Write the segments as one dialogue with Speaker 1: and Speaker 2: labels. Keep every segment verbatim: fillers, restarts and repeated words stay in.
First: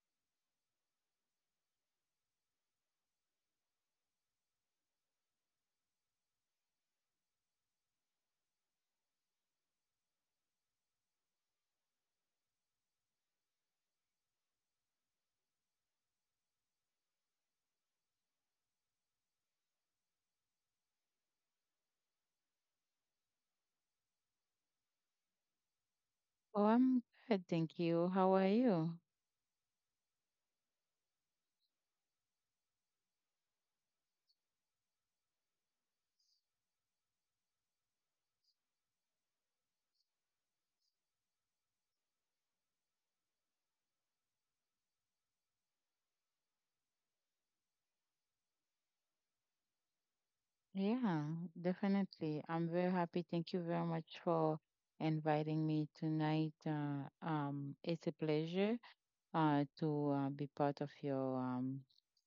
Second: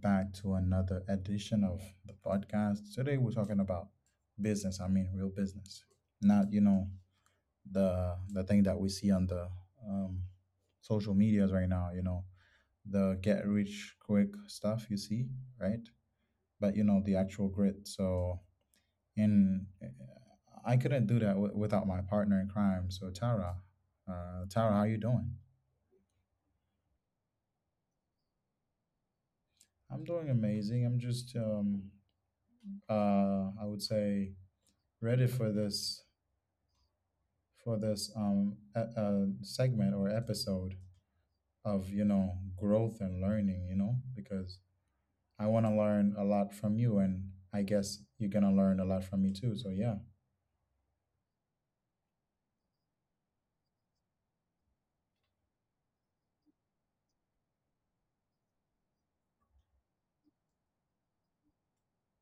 Speaker 1: back to another edition of the podcast. Today we're talking about business. I mean, real business, not you know the the thing that we see on the um, social medias right now. You know the get rich quick stuff you see, right? But you know the actual grit. So in I couldn't do that w- without my partner in crime. So Tara, uh, Tara, how you doing?
Speaker 2: Oh, I'm good, thank you. How are you?
Speaker 1: I'm doing amazing. I'm just um, uh, I would say, ready for this for this um e- uh, segment or episode of you know growth and learning. You know, because I want to learn a lot from you, and I guess you're gonna learn a lot from me too. So yeah,
Speaker 2: Yeah, definitely. I'm very happy. Thank you very much for inviting me tonight. Uh, um, it's a pleasure uh, to uh, be part of your um,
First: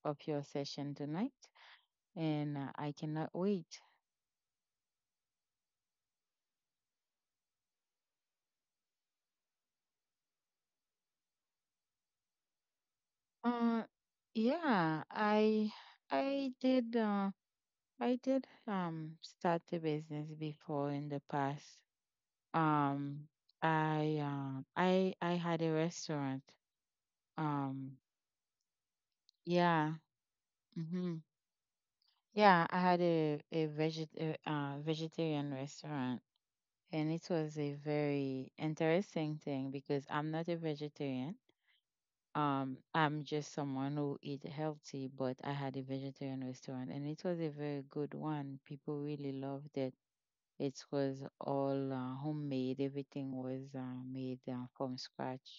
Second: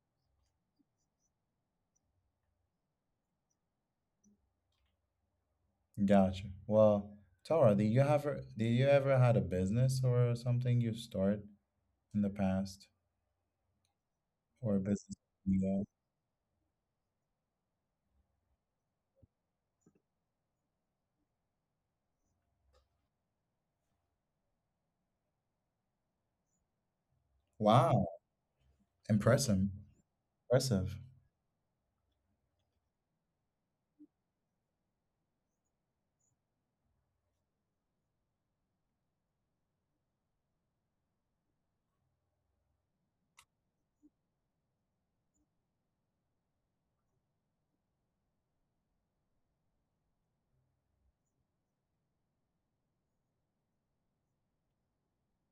Speaker 2: of your session tonight, and uh, I cannot wait.
Speaker 1: gotcha. Well, Tara, did you ever did you ever had a business or something you started in the past
Speaker 2: Uh,
Speaker 1: or a
Speaker 2: yeah,
Speaker 1: business?
Speaker 2: I
Speaker 1: Yeah.
Speaker 2: I did uh, I did um start a business before in the past. um i um i i had a restaurant. um
Speaker 1: Wow, impressive,
Speaker 2: yeah
Speaker 1: impressive.
Speaker 2: hmm yeah, I had a a veget a, uh, vegetarian restaurant, and it was a very interesting thing because I'm not a vegetarian. um I'm just someone who eat healthy, but I had a vegetarian restaurant, and it was a very good one. People really loved it. It was all uh, homemade. Everything was uh, made uh, from scratch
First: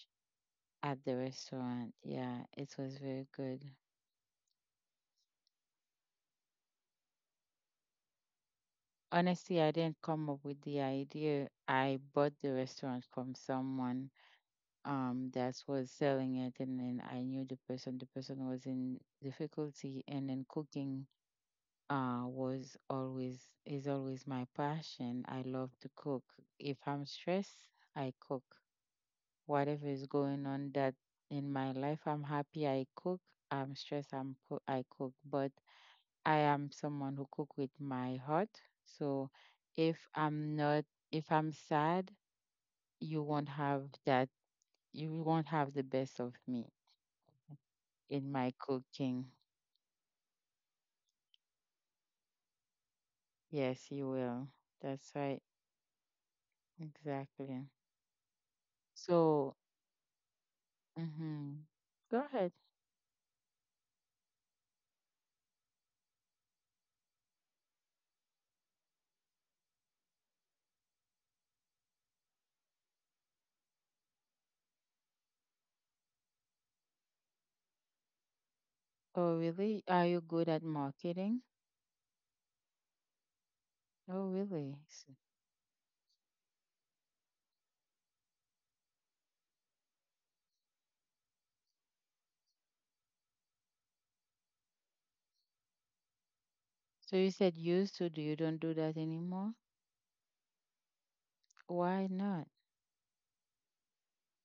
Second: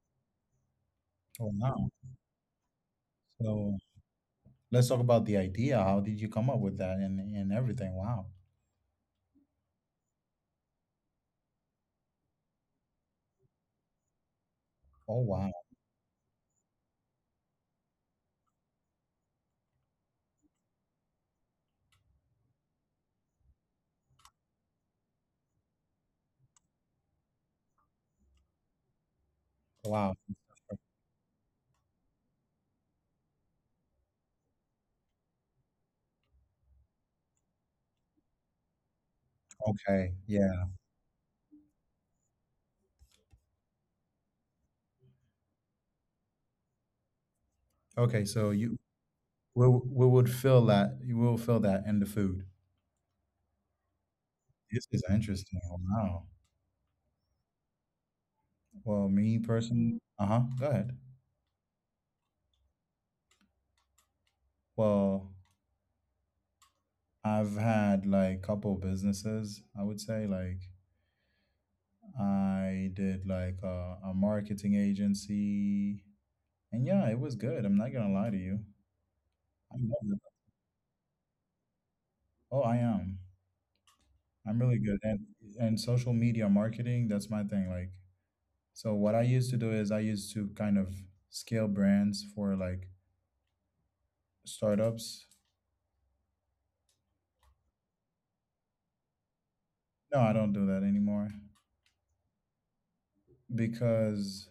Speaker 2: at the
Speaker 1: Wow.
Speaker 2: restaurant. Yeah, it was very good.
Speaker 1: So let's talk about the idea. How did you come up with that and and everything? Wow.
Speaker 2: Honestly, I didn't come up with the idea. I bought the restaurant from someone
Speaker 1: Oh
Speaker 2: um
Speaker 1: wow.
Speaker 2: that was selling it, and then I knew the person. The person was in difficulty, and then cooking uh was always, is always my passion. I love to cook. If I'm stressed, I cook. Whatever is
Speaker 1: Wow.
Speaker 2: going on that in my life, I'm happy. I cook. I'm stressed. I'm co- I cook, but I am someone who cook with my heart. So if
Speaker 1: Okay.
Speaker 2: I'm
Speaker 1: Yeah.
Speaker 2: not, if I'm sad, you won't have that. You won't have the best of me
Speaker 1: Okay.
Speaker 2: in
Speaker 1: So
Speaker 2: my
Speaker 1: you
Speaker 2: cooking.
Speaker 1: we we would feel that you will feel that in the food.
Speaker 2: Yes, you will.
Speaker 1: This is
Speaker 2: That's right.
Speaker 1: interesting. Wow.
Speaker 2: Exactly.
Speaker 1: Well, me
Speaker 2: So,
Speaker 1: personally. Uh huh. Go ahead.
Speaker 2: mm-hmm. Go ahead.
Speaker 1: Well, I've had like couple businesses. I would say like I did like a, a marketing agency, and yeah, it was good. I'm not gonna lie to you.
Speaker 2: Oh,
Speaker 1: I
Speaker 2: really?
Speaker 1: love
Speaker 2: Are you
Speaker 1: it.
Speaker 2: good at marketing?
Speaker 1: Oh, I am.
Speaker 2: Oh,
Speaker 1: I'm really
Speaker 2: really?
Speaker 1: good
Speaker 2: S-
Speaker 1: and and social media marketing, that's my thing. Like, so what I used to do is I used to kind of scale brands for like startups.
Speaker 2: So you said used to, do you don't do that anymore?
Speaker 1: No, I don't do that anymore
Speaker 2: Why not?
Speaker 1: because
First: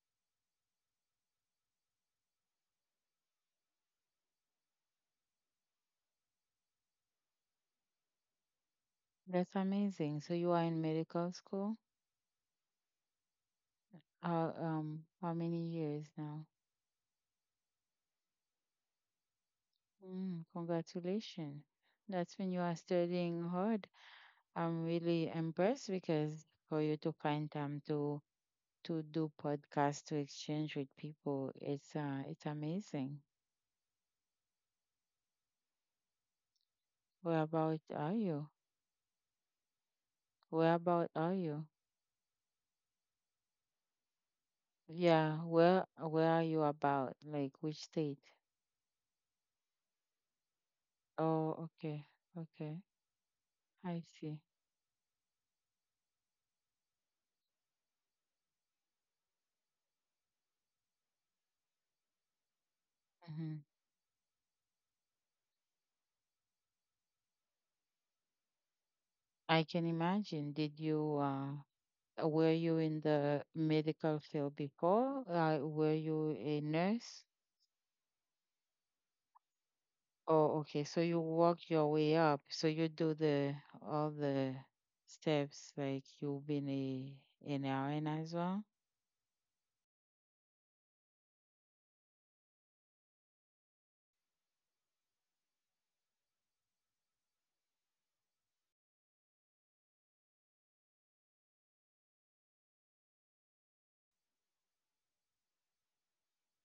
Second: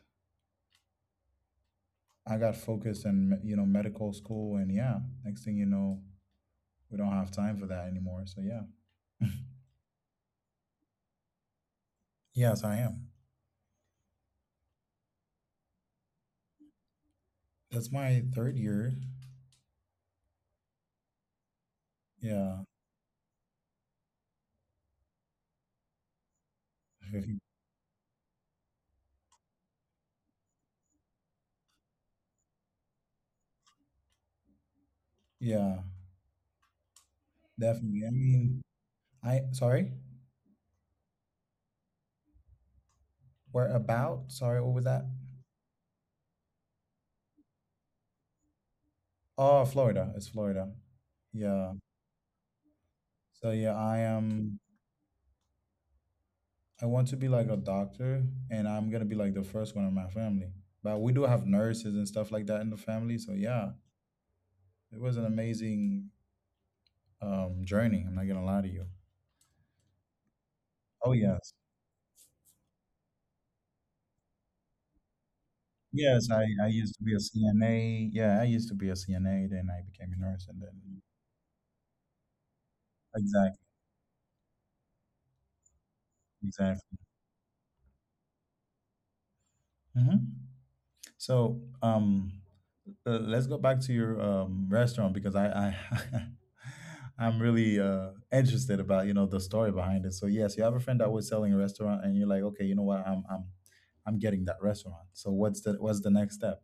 Speaker 1: I got focused in, me- you know, medical school and yeah, next thing you know, we don't have time for that anymore. So yeah.
Speaker 2: That's amazing. So you are in medical school?
Speaker 1: Yes, I am.
Speaker 2: How um how many years now?
Speaker 1: That's my third year.
Speaker 2: Mm, congratulations. That's when you
Speaker 1: Yeah.
Speaker 2: are studying hard. I'm really impressed because for you to find time to to do podcasts to exchange with people, it's uh it's amazing.
Speaker 1: Yeah,
Speaker 2: Where about
Speaker 1: definitely. I
Speaker 2: are you?
Speaker 1: mean, I sorry.
Speaker 2: Where about are you?
Speaker 1: We're about, sorry, what was that?
Speaker 2: Yeah, where where are you about? Like which state?
Speaker 1: Oh, Florida. It's Florida.
Speaker 2: Oh,
Speaker 1: Yeah.
Speaker 2: okay, okay.
Speaker 1: So yeah, I
Speaker 2: I see.
Speaker 1: am I want to be like a doctor and I'm gonna be like the first one in my family. But we do have nurses and stuff like that in the family. So
Speaker 2: Hmm.
Speaker 1: yeah, it was an amazing um journey. I'm not gonna lie to you.
Speaker 2: I can imagine. Did you
Speaker 1: Oh
Speaker 2: uh.
Speaker 1: yes.
Speaker 2: Uh, Were you in the medical field before? Uh, were
Speaker 1: Yes,
Speaker 2: you
Speaker 1: I,
Speaker 2: a
Speaker 1: I used to be a
Speaker 2: nurse?
Speaker 1: C N A. Yeah, I used to be a C N A, then I became a nurse
Speaker 2: Oh,
Speaker 1: and
Speaker 2: okay. So
Speaker 1: then
Speaker 2: you work your way up. So you do the
Speaker 1: exactly,
Speaker 2: all the steps, like you've been
Speaker 1: exactly.
Speaker 2: a an R N as well.
Speaker 1: hmm So um Uh, let's go back to your um, restaurant because I, I I'm really uh, interested about you know the story behind it. So yes, you have a friend that was selling a restaurant, and you're like, okay, you know what, I'm I'm I'm getting that restaurant. So what's the what's the next step?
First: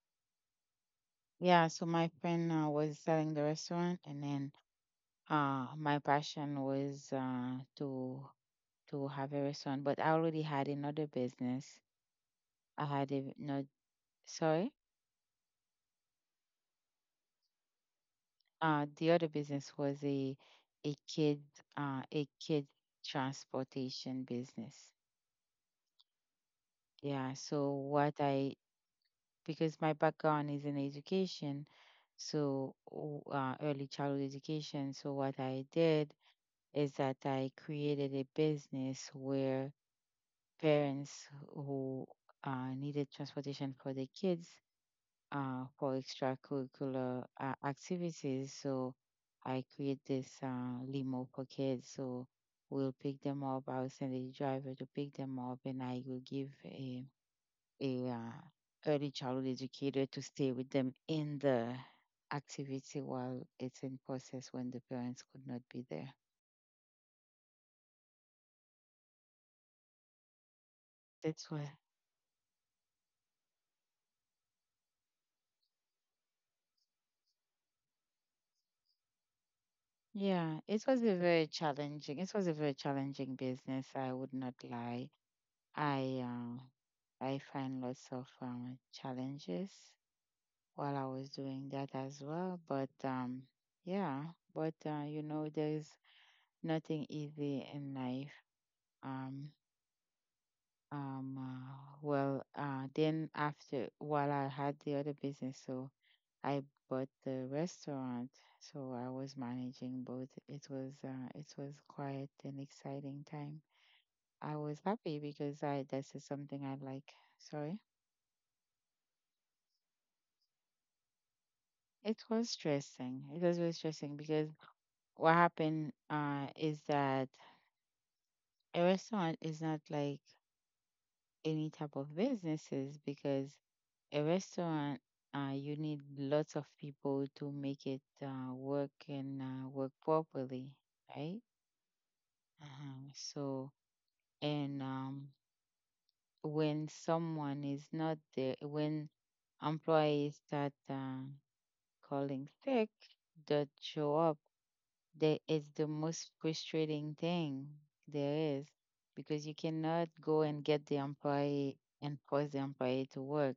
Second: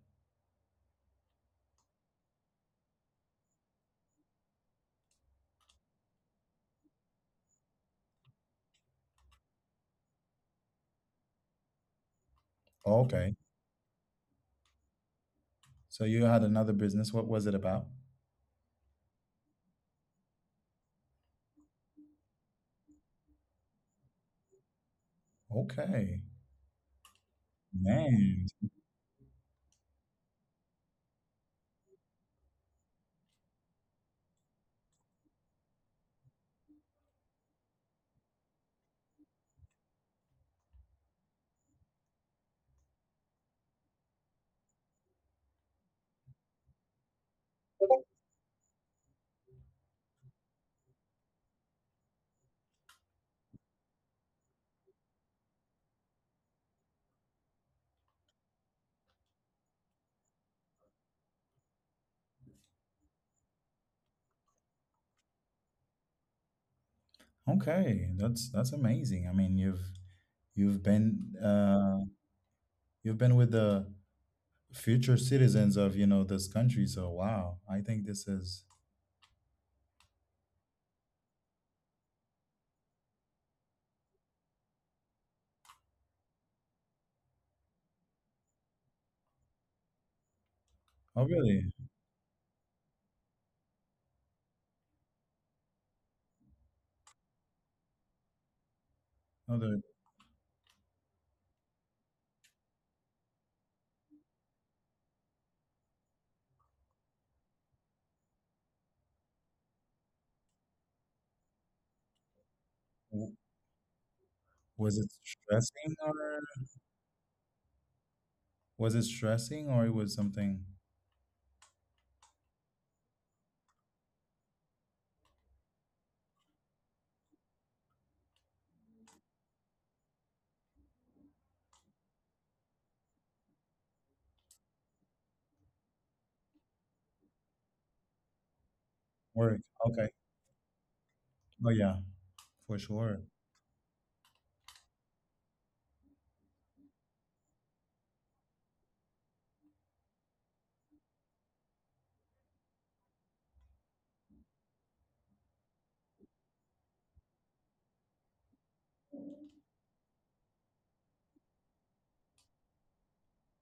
Speaker 2: Yeah. So my friend uh, was selling the restaurant, and then uh, my passion was uh, to to have a restaurant. But I already had another business. I had a
Speaker 1: Okay,
Speaker 2: no. Sorry.
Speaker 1: so you had another business. What was it about?
Speaker 2: Uh, the other business was a a kid uh, a kid transportation business.
Speaker 1: Okay,
Speaker 2: Yeah. So what
Speaker 1: man.
Speaker 2: I, because my background is in education, so o- uh, early childhood education. So what I did is that I created a business where parents who uh, needed transportation for their kids uh, for extracurricular uh, activities. So I create this uh, limo for kids. So we'll pick them up. I'll send a driver to pick them up, and I will give a a uh, early childhood educator to stay with them in the activity while it's in process when the parents could not be there.
Speaker 1: Okay, that's that's amazing. I mean, you've you've been
Speaker 2: That's why.
Speaker 1: uh, you've been with the future citizens of you know this country. So wow, I think this is.
Speaker 2: Yeah, it was a very challenging. It was a very challenging business. I would not lie. I uh, I find lots of um, challenges while I
Speaker 1: Oh
Speaker 2: was doing
Speaker 1: really?
Speaker 2: that as well. But um, yeah, but uh, you know, there's nothing easy in life. Um,
Speaker 1: No, the,
Speaker 2: um, uh, well, uh, then after while I had the other business, so I bought the restaurant. So I was managing both. It was uh, it was quite an exciting
Speaker 1: w-
Speaker 2: time. I was
Speaker 1: was it
Speaker 2: happy because I,
Speaker 1: stressing
Speaker 2: that's
Speaker 1: or
Speaker 2: something I like. Sorry.
Speaker 1: was it stressing or it was something
Speaker 2: It was stressing. It was really stressing because what happened uh is that a restaurant is not like any type of businesses, because a restaurant uh you need lots of people to make it uh work and
Speaker 1: work?
Speaker 2: uh, work
Speaker 1: Okay.
Speaker 2: properly, right?
Speaker 1: Oh yeah, for
Speaker 2: Uh-huh.
Speaker 1: sure.
Speaker 2: So and um when someone is not there, when employees start uh, calling sick, that show up. That is the most frustrating thing there is, because you cannot go and get the employee and force the employee to work.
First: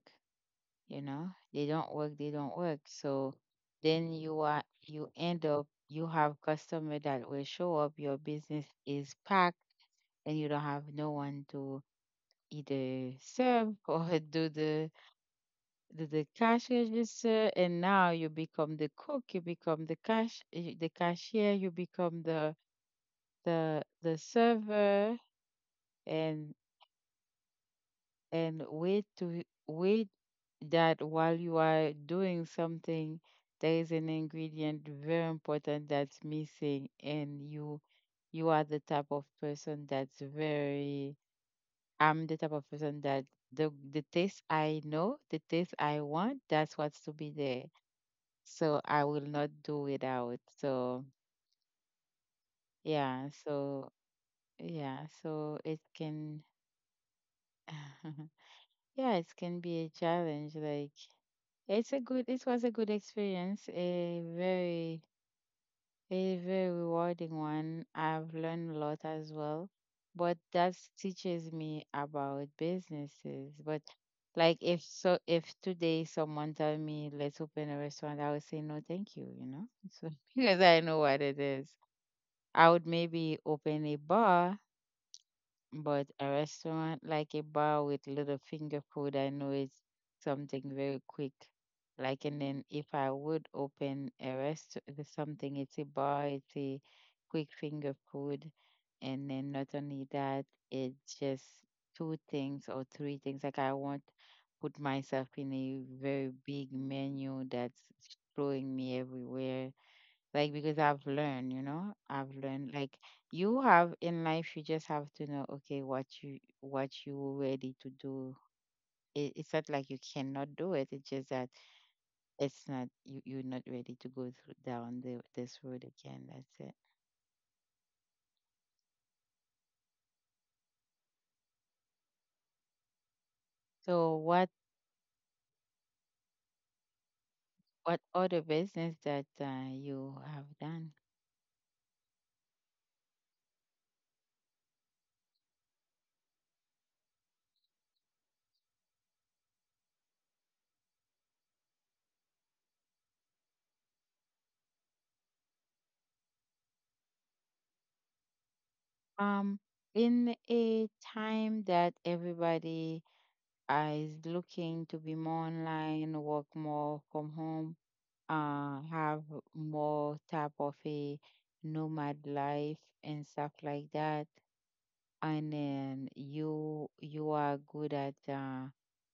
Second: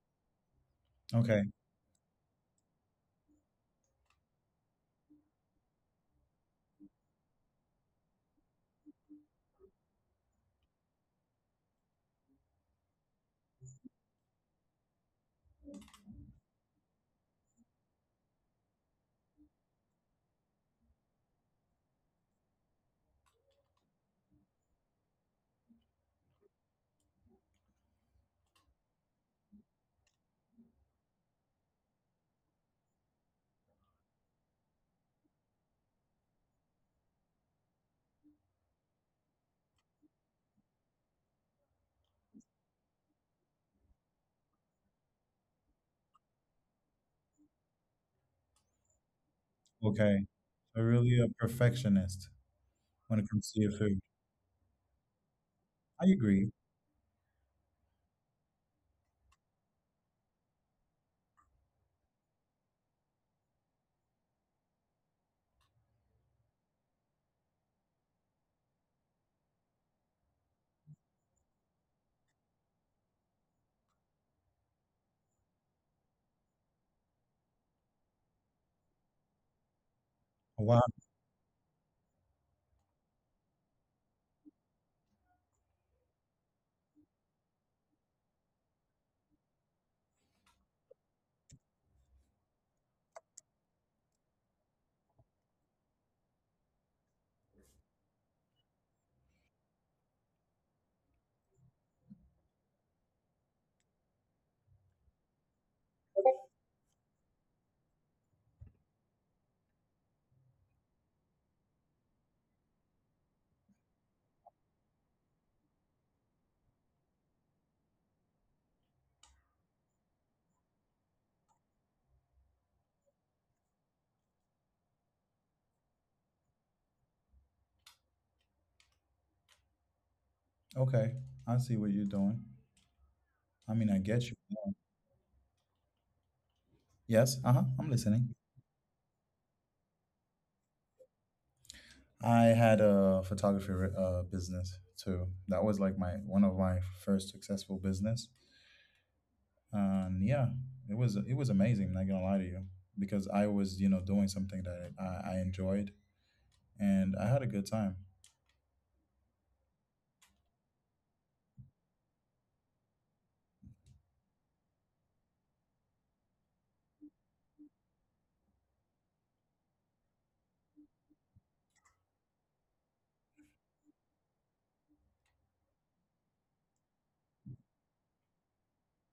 Speaker 2: You know,
Speaker 1: Okay.
Speaker 2: they don't work, they don't work. So then you are, you end up, you have customer that will show up, your business is packed, and you don't have no one to either serve or do the do the cash register, and now you become the cook, you become the cash eh, the cashier, you become the the the server, and and wait to wait that while you are doing something, there is an ingredient very important that's missing, and you you are the type of person that's very, I'm the type of person that the the taste I know, the taste I want, that's what's to be there. So I will not do
Speaker 1: Okay.
Speaker 2: without.
Speaker 1: You're
Speaker 2: So
Speaker 1: really a perfectionist when it
Speaker 2: yeah,
Speaker 1: comes to your food.
Speaker 2: so yeah, so it
Speaker 1: I agree.
Speaker 2: can yeah, it can be a challenge. Like, it's a good, it was a good experience, a very a very rewarding one. I've learned a lot as well. But that teaches me about businesses. But like, if so if today someone tell me let's open a restaurant, I would say no, thank you, you know? So because
Speaker 1: Wow.
Speaker 2: I know what it is. I would maybe open a bar, but a restaurant, like a bar with little finger food, I know, it's something very quick. Like, and then if I would open a rest, there's something, it's a bar, it's a quick finger food. And then not only that, it's just two things or three things. Like, I won't put myself in a very big menu that's throwing me everywhere. Like, because I've learned, you know, I've learned, like, you have in life, you just have to know, okay, what you, what you ready to do. It, it's not like you cannot do it. It's just that it's not you. You're not ready to go through, down the, this road again. That's it.
Speaker 1: Okay. I see what you're doing. I mean, I
Speaker 2: So
Speaker 1: get you.
Speaker 2: what
Speaker 1: Yes. Uh-huh. I'm
Speaker 2: what
Speaker 1: listening.
Speaker 2: other business that uh, you have done?
Speaker 1: I had a photography uh, business too. That was like my one of my first successful business. And yeah, it was it was amazing. I'm not gonna lie to you because I was, you know, doing something that i, I enjoyed and I had a good time.
Speaker 2: Um, in a time that everybody uh, is looking to be more online, work more from home, uh, have more type of a nomad life and stuff like that. And then you you are good at uh,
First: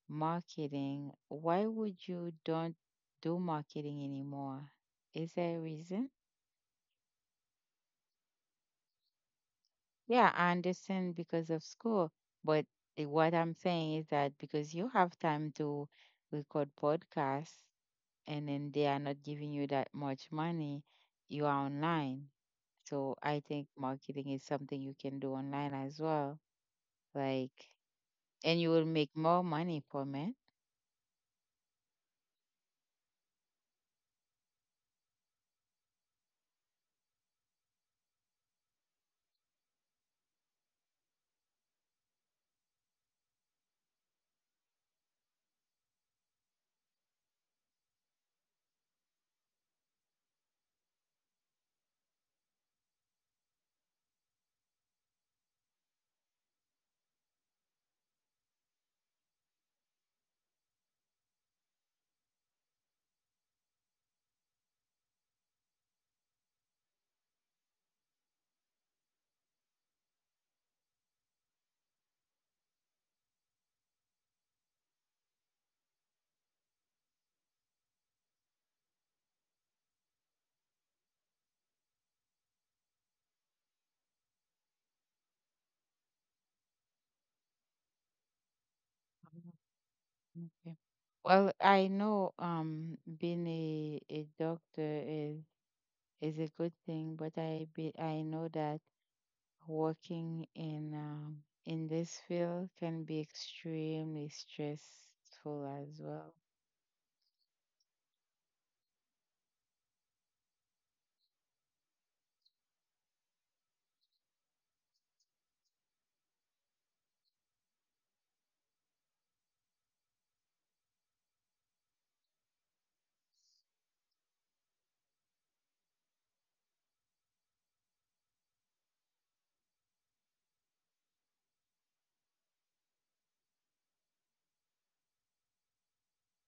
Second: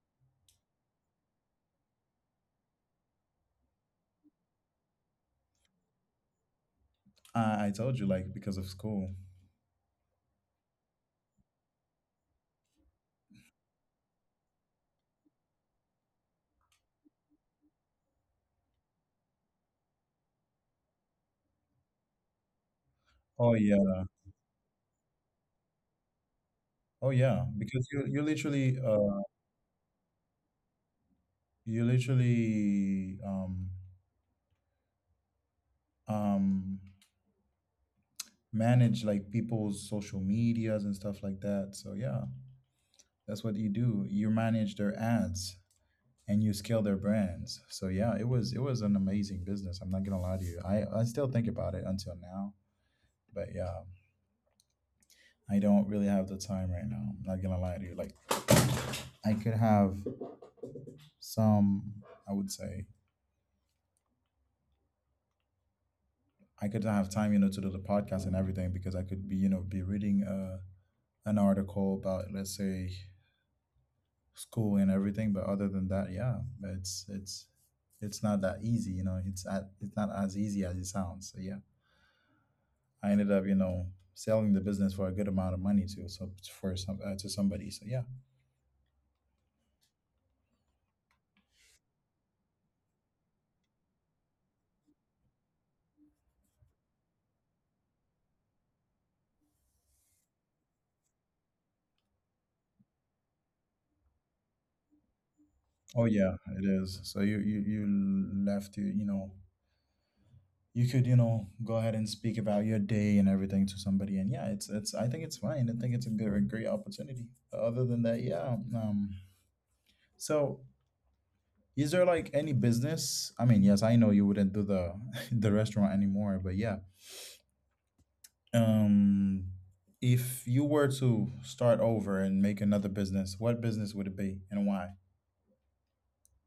Speaker 2: marketing. Why would you don't do marketing anymore? Is there a reason?
Speaker 1: I, I told you like because of school.
Speaker 2: Yeah, I understand because of school, but i- what I'm saying is that because you have time to record podcasts, and then they are not giving you that much money, you are online. So I
Speaker 1: Oh
Speaker 2: think
Speaker 1: yeah,
Speaker 2: marketing is something you can do online as well.
Speaker 1: oh yeah,
Speaker 2: Like,
Speaker 1: because you you
Speaker 2: and you
Speaker 1: literally
Speaker 2: will
Speaker 1: uh
Speaker 2: make more money from it.
Speaker 1: you literally um um manage like people's social medias and stuff like that. So yeah, that's what you do. You manage their ads and you scale their brands. So yeah, it was it was an amazing business. I'm not gonna lie to you. I i still think about it until now. But yeah, I don't really have the time right now. I'm not gonna lie to you. Like I could have some, I would say, I could have time, you know, to do the podcast and everything because I could be, you know, be reading uh, an article about, let's say, school and everything. But other than that, yeah, it's it's it's not that easy, you know. It's at, it's not as easy as it sounds. So yeah, I ended up, you know, selling the business for a good amount of money to so for some uh, to somebody. So yeah.
Speaker 2: Mhm. Okay. Well, I know um being a, a doctor is is a good thing, but I be, I know that working in um in this field can be extremely stressful as
Speaker 1: Oh
Speaker 2: well.
Speaker 1: yeah, it is. So you you you left to, you know, you could, you know, go ahead and speak about your day and everything to somebody. And yeah, it's it's, I think it's fine. I think it's a great, great opportunity. Other than that, yeah, um so is there like any business? I mean, yes, I know you wouldn't do the the restaurant anymore. But yeah, um if you were to start over and make another business, what business would it be and why?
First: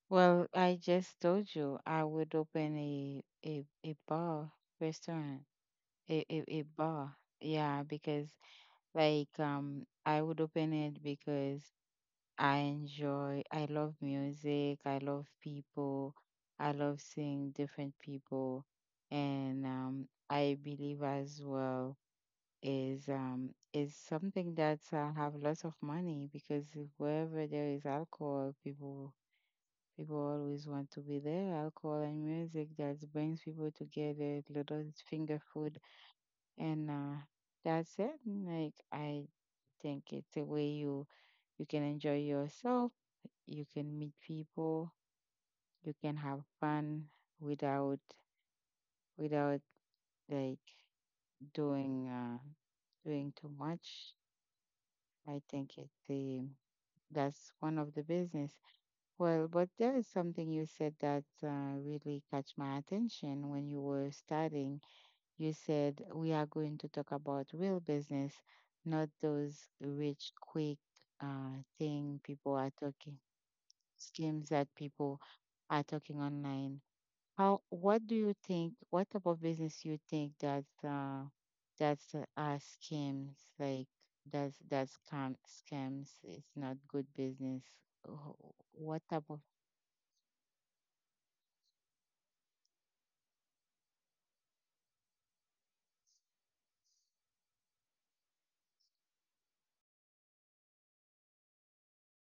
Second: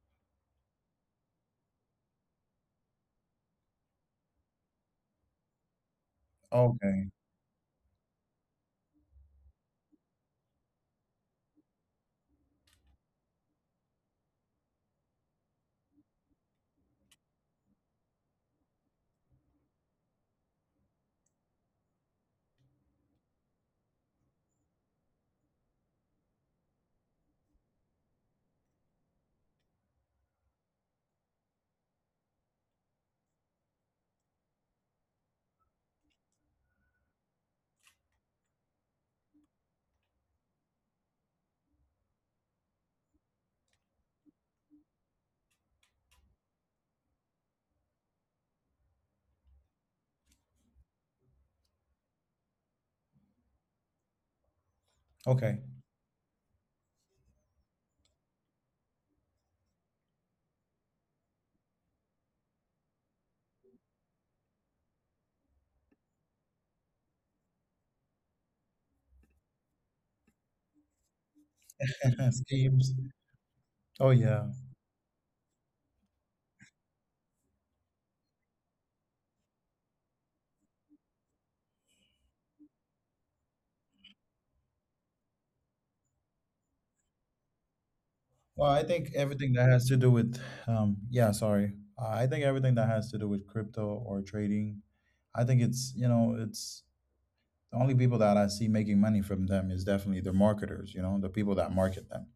Speaker 2: Well, I just told you, I would open a a, a bar restaurant, a, a, a
Speaker 1: Okay.
Speaker 2: bar. Yeah, because like um I would open it because I enjoy, I love music, I love people, I love seeing different people, and um I believe as well is um is something that uh, have lots of money, because wherever there is alcohol, people people always want to be there. Alcohol and music, that brings people together. Little finger food and uh, that's it. Like, I think it's a way you you can enjoy yourself, you can meet people, you can have fun without without like doing uh, doing too much. I
Speaker 1: Okay.
Speaker 2: think it's the, that's one of the business. Well, but there is something you said that uh, really catch my attention when you were studying. You said we are going to talk about real business, not those rich, quick uh, thing people are
Speaker 1: Schemes.
Speaker 2: talking,
Speaker 1: Oh yeah.
Speaker 2: schemes that people are talking online. How? What do you think? What type of business you think that uh, that's uh, are schemes, like that's that's scam scams? It's not good business. Wh-
Speaker 1: Well, I
Speaker 2: What
Speaker 1: think
Speaker 2: type of,
Speaker 1: everything that has to do with, um, yeah, sorry. Uh, I think everything that has to do with crypto or trading, I think it's, you know, it's the only people that I see making money from them is definitely the marketers, you know, the people that market them.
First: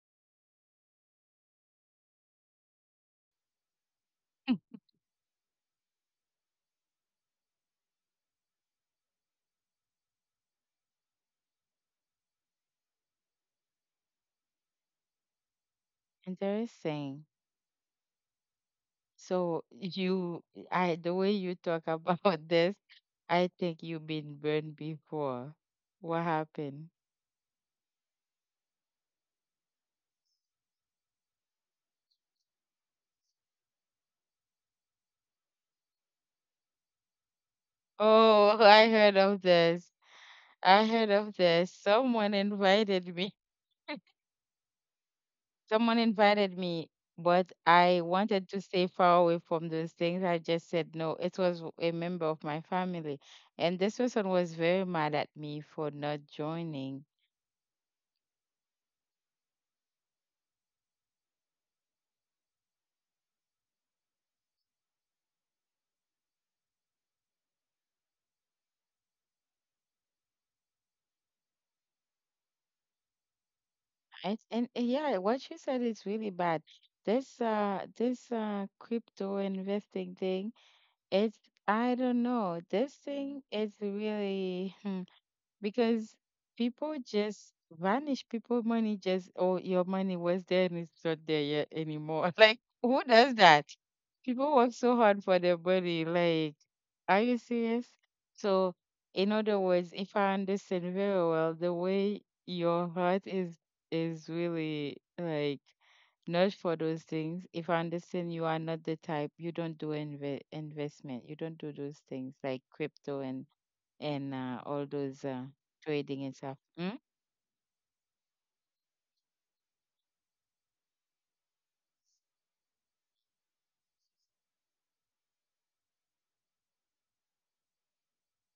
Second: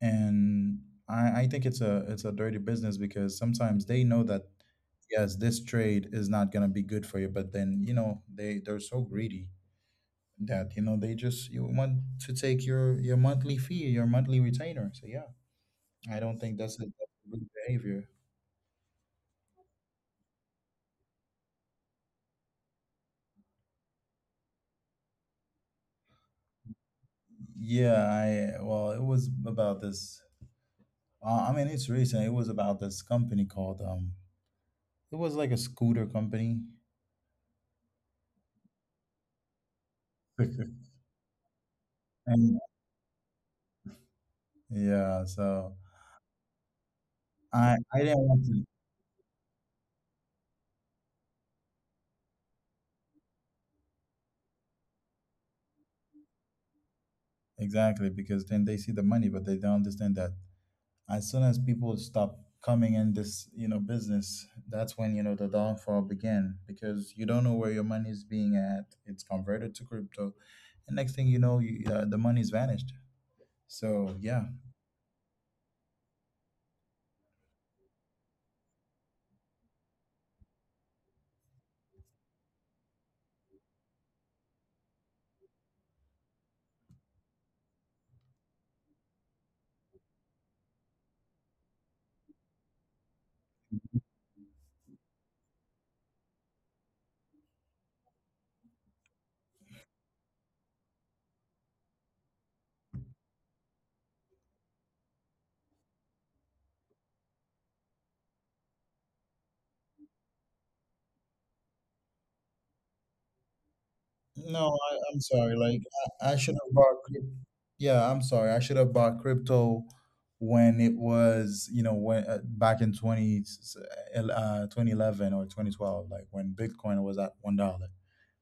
Speaker 1: And I, I think it's a it's a dirty business because sometimes they know that yes, this trade is not gonna be good for you, but then, you know, they they're so greedy that, you know, they just you want to take your your monthly fee, your monthly retainer. So yeah. I don't think that's a
Speaker 2: interesting?
Speaker 1: good behavior.
Speaker 2: So you, I, the way you talk about this, I think you've been burned before. What happened?
Speaker 1: Yeah, I well, it was about this. Uh, I mean, it's recent. It was about this company called um, it was like a scooter company,
Speaker 2: Oh, I heard of this. I heard of this. Someone
Speaker 1: and
Speaker 2: invited me.
Speaker 1: yeah, so
Speaker 2: Someone invited me, but
Speaker 1: I I
Speaker 2: I
Speaker 1: didn't want
Speaker 2: wanted to
Speaker 1: to
Speaker 2: stay far away from those things. I just said no. It was a member of my family. And this person was very mad at me for not joining.
Speaker 1: exactly because then they see the money, but they don't understand that as soon as people stop coming in this you know business, that's when you know the downfall began because you don't know where your money is being at. It's converted to crypto, and next thing you know, you, uh, the money's vanished. So
Speaker 2: And,
Speaker 1: yeah.
Speaker 2: and and yeah, what you said is really bad. This uh this uh crypto investing thing, it's, I don't know. This thing is really, because people just vanish. People money just, oh, your money was there, and it's not there yet anymore. Like, who does that? People work so hard for their money. Like, are you serious? So in other words, if I understand very well, the way your heart is is really like not for those things. If I understand, you are not the type, you don't do inve investment. You don't do those things like crypto and and uh, all
Speaker 1: No, I,
Speaker 2: those
Speaker 1: I'm
Speaker 2: uh,
Speaker 1: sorry. Like
Speaker 2: trading and
Speaker 1: I, I
Speaker 2: stuff.
Speaker 1: should have
Speaker 2: Mm?
Speaker 1: bought crypto. Yeah, I'm sorry. I should have bought crypto when it was, you know, when uh, back in twenty, uh, twenty eleven or twenty twelve, like when Bitcoin was at one dollar.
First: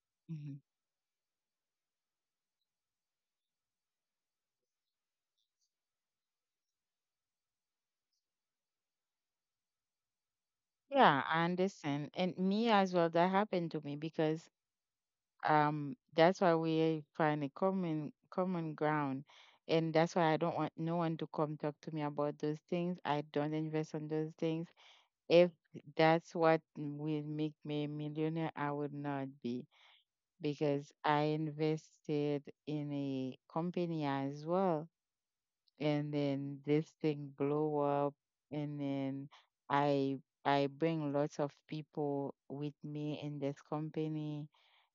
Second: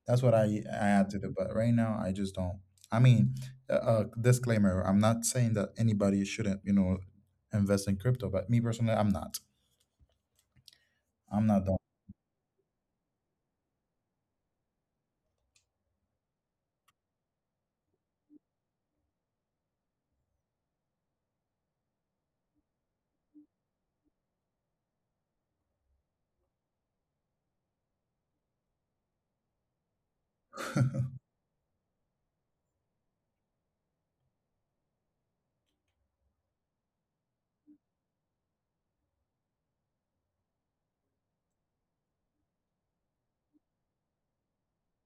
Speaker 1: That's what
Speaker 2: Hmm.
Speaker 1: I, I had to do. But right now, I just don't. I mean, uh, uh, disclaimer, I'm not saying that anybody shouldn't, you know, invest in crypto, but me personally, I'm not.
Speaker 2: Yeah,
Speaker 1: I'm
Speaker 2: I
Speaker 1: not
Speaker 2: understand. And me as well, that happened to me because um, that's why we find a common common ground. And that's why I don't want no one to come talk to me about those things. I don't invest on those things. If that's what will make me a millionaire, I would not be because
Speaker 1: done.
Speaker 2: I invested in a company as well, and then this thing blow up, and then i i bring lots of people with me in this company,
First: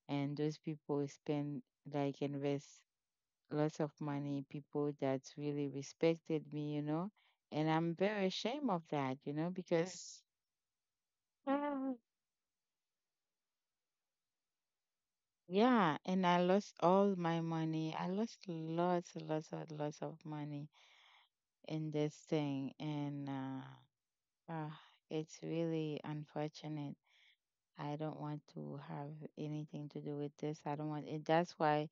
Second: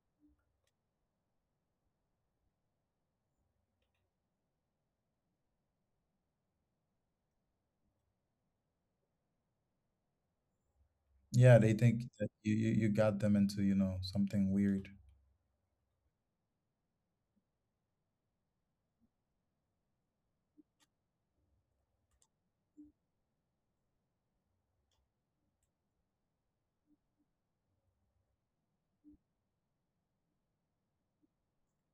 Speaker 2: and those people spend, like, invest lots of money, people that really respected me you know and i'm very ashamed of that you know because
Speaker 1: Yeah, they think that you, you, you got them into, you know, something weird.
Speaker 2: yeah, and i lost all my money. I lost lots lots of lots of money in this thing, and uh, uh it's really unfortunate. I don't want to have anything to do with this. I don't want it. That's why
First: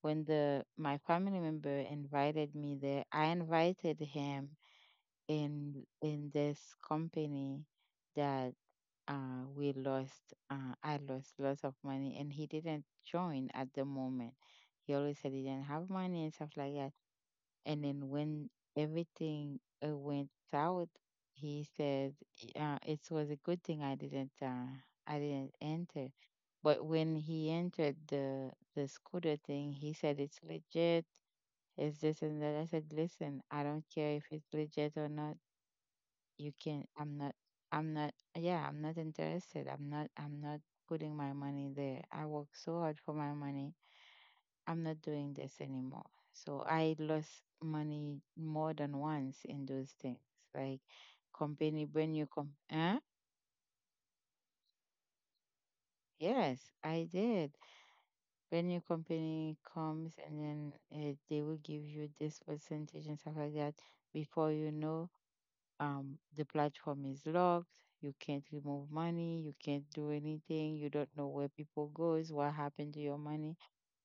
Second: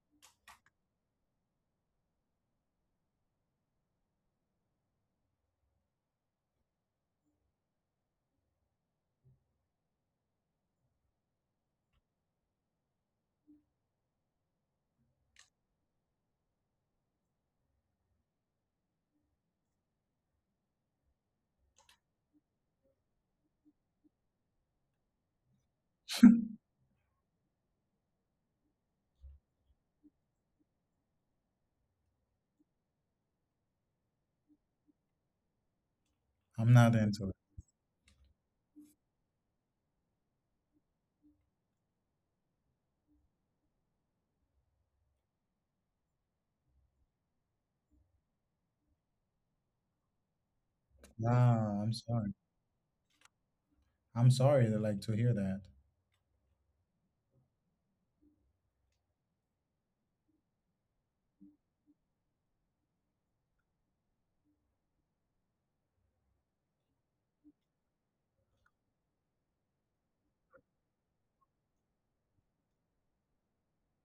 Speaker 2: when the my family member invited me there, I invited him in in this company that uh we lost uh I lost lots of money, and he didn't join at the moment. He always said he didn't have money and stuff like that. And then when everything uh, went south, he said, uh, "It was a good thing I didn't, uh, I didn't enter." But when he entered the the scooter thing, he said, "It's legit. It's this and that." I said, "Listen, I don't care if it's legit or not. You
Speaker 1: I'm
Speaker 2: can.
Speaker 1: not
Speaker 2: I'm
Speaker 1: into
Speaker 2: not.
Speaker 1: it.
Speaker 2: I'm not. Yeah, I'm not interested. I'm not. I'm not." Putting my money there. I work so hard for my money. I'm not doing this anymore. So I lost money more than once in those things. Like,
Speaker 1: Ah,
Speaker 2: company
Speaker 1: I'm
Speaker 2: brand new
Speaker 1: sorry.
Speaker 2: com huh?
Speaker 1: I'm sorry to like to hear that.
Speaker 2: Yes, I did. Brand new company comes, and then uh, they will give you this percentage and stuff like that. Before you know, um, the platform is locked. You can't remove money. You can't do anything. You don't know where people goes. What happened to your money?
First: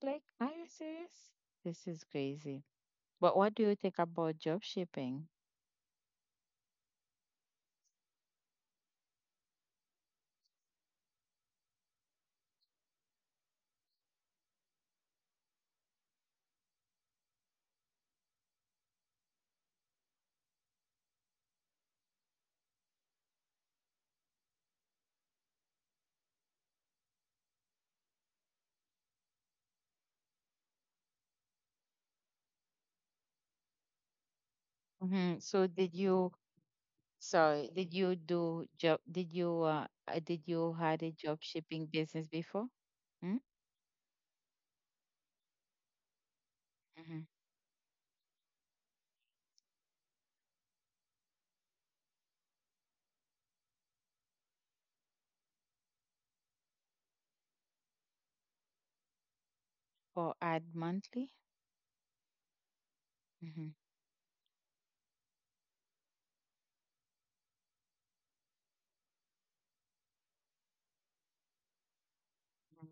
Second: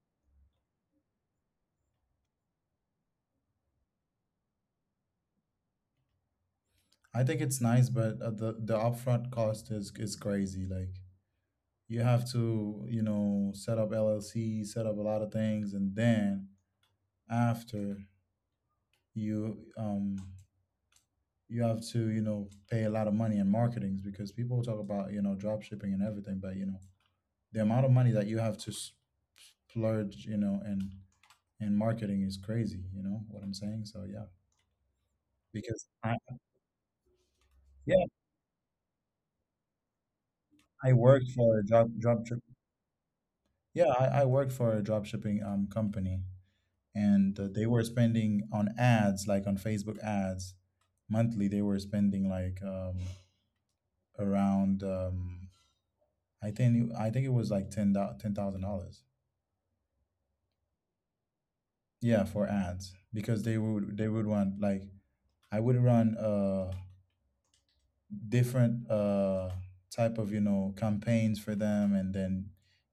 Speaker 2: Like, are you serious? This is crazy. But what do you think about job shipping?
Speaker 1: I think it's nice, but uh, the the upfront cost is is crazy. Like you have to, you know, set up L L C, set up a lot of things, and then after you um you have to, you know, pay a lot of money in marketings because people talk about, you know, drop shipping and everything, but you know, the amount of money that you have to splurge, you know, and and marketing is crazy, you know what I'm saying? So yeah.
Speaker 2: hmm So
Speaker 1: Because
Speaker 2: did
Speaker 1: I,
Speaker 2: you, sorry, did
Speaker 1: yeah.
Speaker 2: you do job, did you, uh, uh, did you
Speaker 1: I
Speaker 2: had a
Speaker 1: worked
Speaker 2: job
Speaker 1: for a drop
Speaker 2: shipping
Speaker 1: drop
Speaker 2: business
Speaker 1: ship.
Speaker 2: before?
Speaker 1: Yeah, I, I worked for a drop shipping um company,
Speaker 2: Mm-hmm.
Speaker 1: and uh, they were spending on ads, like on Facebook ads, monthly. They were spending like um around um I think I think it was like ten ten thousand dollars.
Speaker 2: Or ad monthly?
Speaker 1: Yeah, for ads because they
Speaker 2: Mm-hmm.
Speaker 1: would they would want like I would run uh different uh type of, you know, campaigns for them, and then,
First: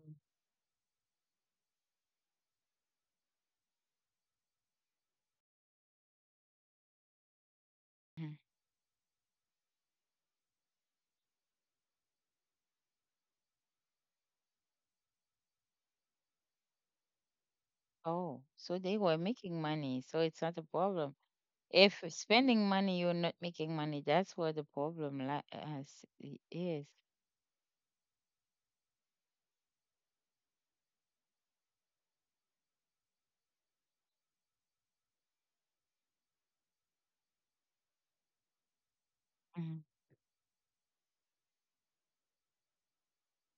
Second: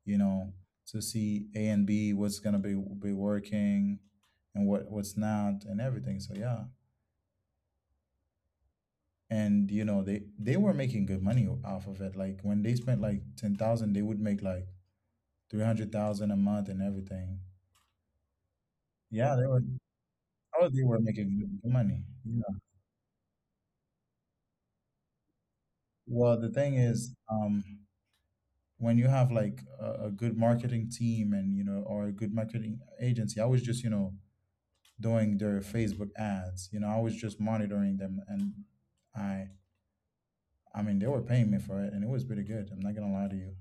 Speaker 1: you know, to see A and B what's going to be be working and what what's not and everything, so yeah.
Speaker 2: Mhm.
Speaker 1: And you know, they they were making good money off of it, like when they spent like ten thousand, they would make like three hundred thousand a month and everything.
Speaker 2: Oh, so they were
Speaker 1: Yeah, they
Speaker 2: making
Speaker 1: were.
Speaker 2: money, so it's not a
Speaker 1: Oh, they were
Speaker 2: problem.
Speaker 1: making good money,
Speaker 2: If
Speaker 1: yeah.
Speaker 2: spending money, you're not making money, that's where the problem li- is.
Speaker 1: Well, the thing
Speaker 2: is.
Speaker 1: is, um when you have like a, a good marketing team, and you know, or a good marketing agency. I was just, you know, doing their Facebook ads, you know, I was just monitoring them, and i
Speaker 2: Mhm,
Speaker 1: I mean, they were paying me for it and it was pretty good. I'm not gonna lie to you.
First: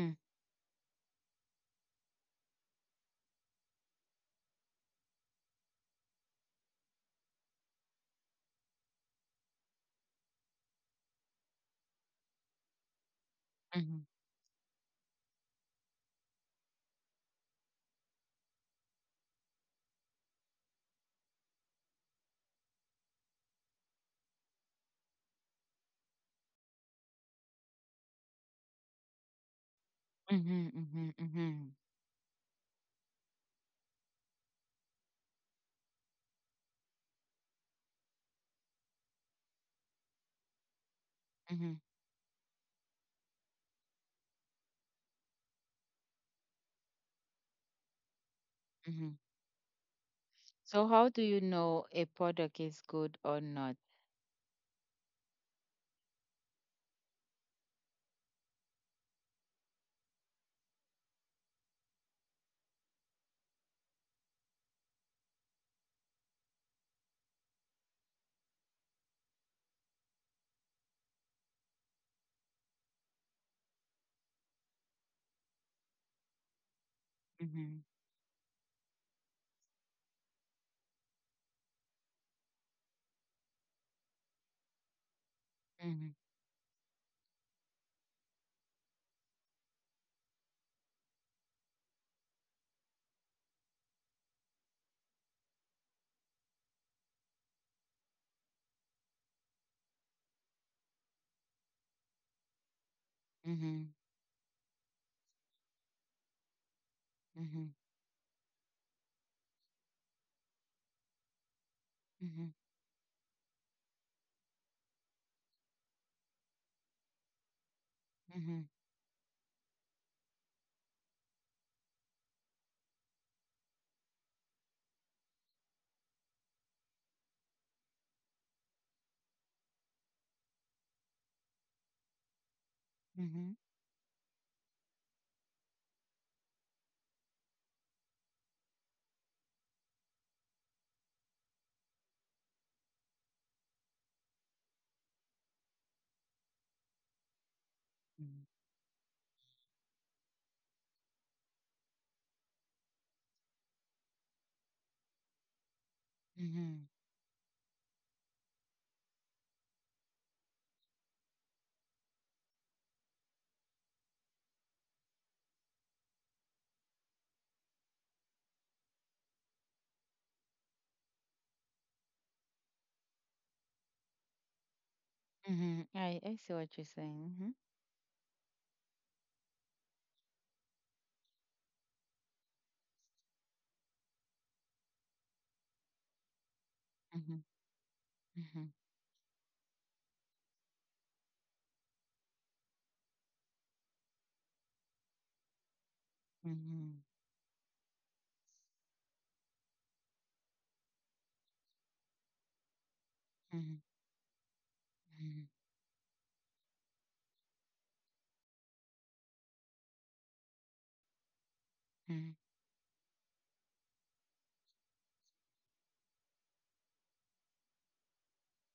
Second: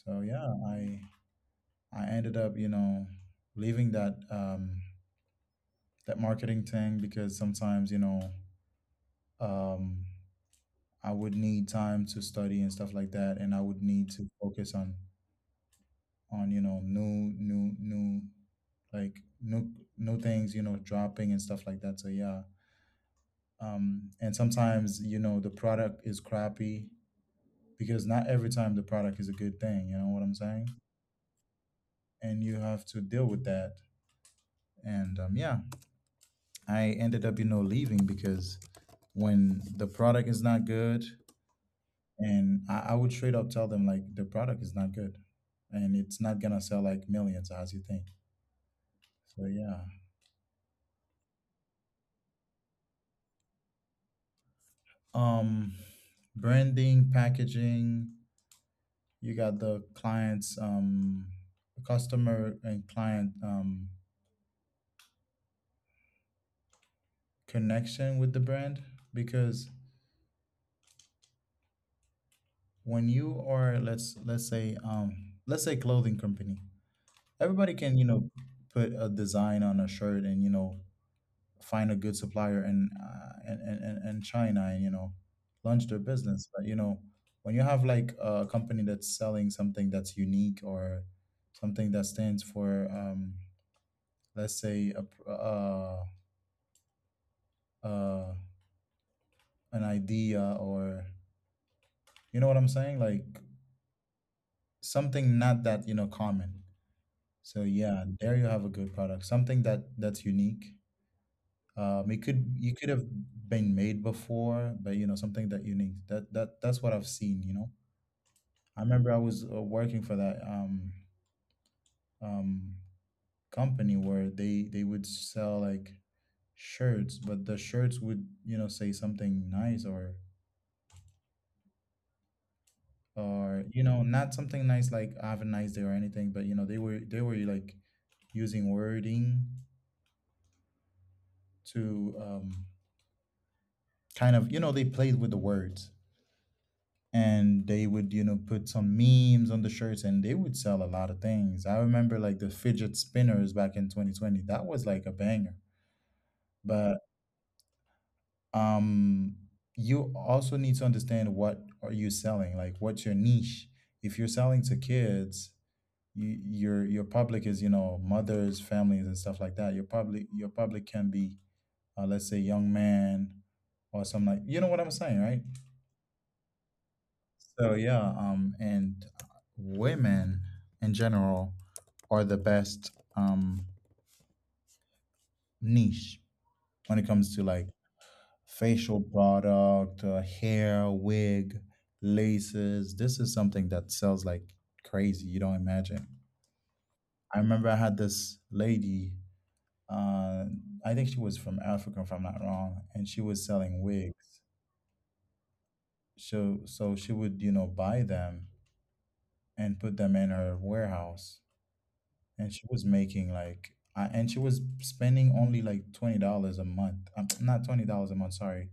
Speaker 1: So yeah, i i ended up, you know, leaving that um that marketing thing, because sometimes, you know, um I would need time to study and stuff like that, and I would
Speaker 2: mhm,
Speaker 1: need to focus on on you know, new new new like new new things, you know, dropping and stuff like that, so yeah. Um and sometimes, you know, the product is crappy because not every time the product is a good thing, you know what I'm
Speaker 2: mhm,
Speaker 1: saying,
Speaker 2: mhm, mhm,
Speaker 1: and you have to deal with that. And um yeah, I ended up, you know, leaving because when the product is not good,
Speaker 2: mhm,
Speaker 1: and i, I would straight up tell them like the product is not good, and it's not gonna sell like millions as you think,
Speaker 2: mhm.
Speaker 1: so yeah.
Speaker 2: So how do you know a product is good or not?
Speaker 1: Um branding, packaging. You got the client's, um, customer and client, um, connection with the brand. Because when you are, let's let's say um, let's say, clothing company, everybody
Speaker 2: Mhm,
Speaker 1: can, you know, put a design on a shirt and, you know, find a good supplier and uh, and, and and and China, and, you know, launch their
Speaker 2: mhm,
Speaker 1: business. But you know, when you have like a company that's selling something that's unique, or something that stands for, um, let's say, a, pr- uh, uh, an idea, or, you know what I'm saying? Like,
Speaker 2: mhm,
Speaker 1: something not that, you know, common. So
Speaker 2: mhm,
Speaker 1: yeah, there you have a good product, something that that's unique. Um, it
Speaker 2: mhm,
Speaker 1: could you could have been made before, but you know, something that unique. That that that's what I've seen, you know.
Speaker 2: mhm,
Speaker 1: I remember I was, uh, working for that um um company where they they would sell like shirts, but the shirts would, you know, say something nice, or
Speaker 2: mhm,
Speaker 1: or you know, not something nice like "have a nice day" or anything, but you know, they were they were like using wording to, um kind of, you know, they played with the words, and they would, you know, put some memes on the shirts, and they would sell a lot of things. I remember like the fidget spinners back in twenty twenty. That was like a banger.
Speaker 2: mhm, mhm,
Speaker 1: But um you also need to understand, what are you selling, like what's your niche? If you're selling to kids, you your your public is, you know, mothers, families, and stuff like that. Your public your public can be, uh, let's say, young man, or something. Like, you know what I'm saying, right?
Speaker 2: mhm. I I see what you're saying.
Speaker 1: So yeah, um and women, in general, are the best, um niche, when it
Speaker 2: Mhm,
Speaker 1: comes to like
Speaker 2: mhm, mhm,
Speaker 1: facial product, uh, hair, wig, laces. This is something that sells like crazy. You don't imagine.
Speaker 2: mhm,
Speaker 1: I remember I had this lady. Uh, I think she was from Africa, if I'm not wrong, and she was selling
Speaker 2: mhm,
Speaker 1: wigs.
Speaker 2: mhm,
Speaker 1: So, so, she would, you know, buy them and put them in her warehouse,
Speaker 2: mhm,
Speaker 1: and she was making like, I, and she was spending only like twenty dollars a month. Um, not twenty dollars a month. Sorry,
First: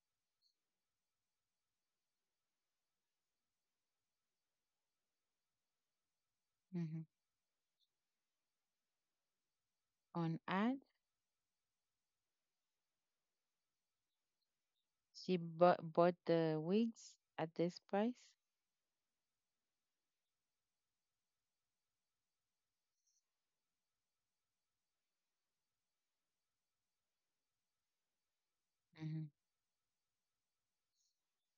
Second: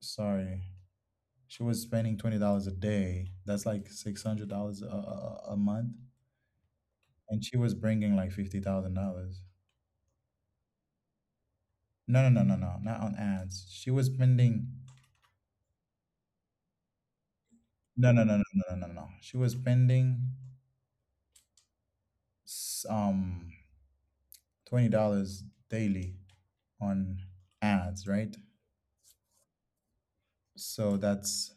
Speaker 1: sorry. She was spending twenty dollars a day. That's like six hundred dollars a, a a month,
Speaker 2: mhm.
Speaker 1: and she was bringing like fifty thousand dollars.
Speaker 2: On ad,
Speaker 1: No, no, no, no, no, not on ads. She was spending.
Speaker 2: she bought bought the wigs at this
Speaker 1: No, no,
Speaker 2: price.
Speaker 1: no, no, no, no, no, no. She was spending s- um twenty dollars daily on ads, right?
Speaker 2: Mhm,
Speaker 1: So that's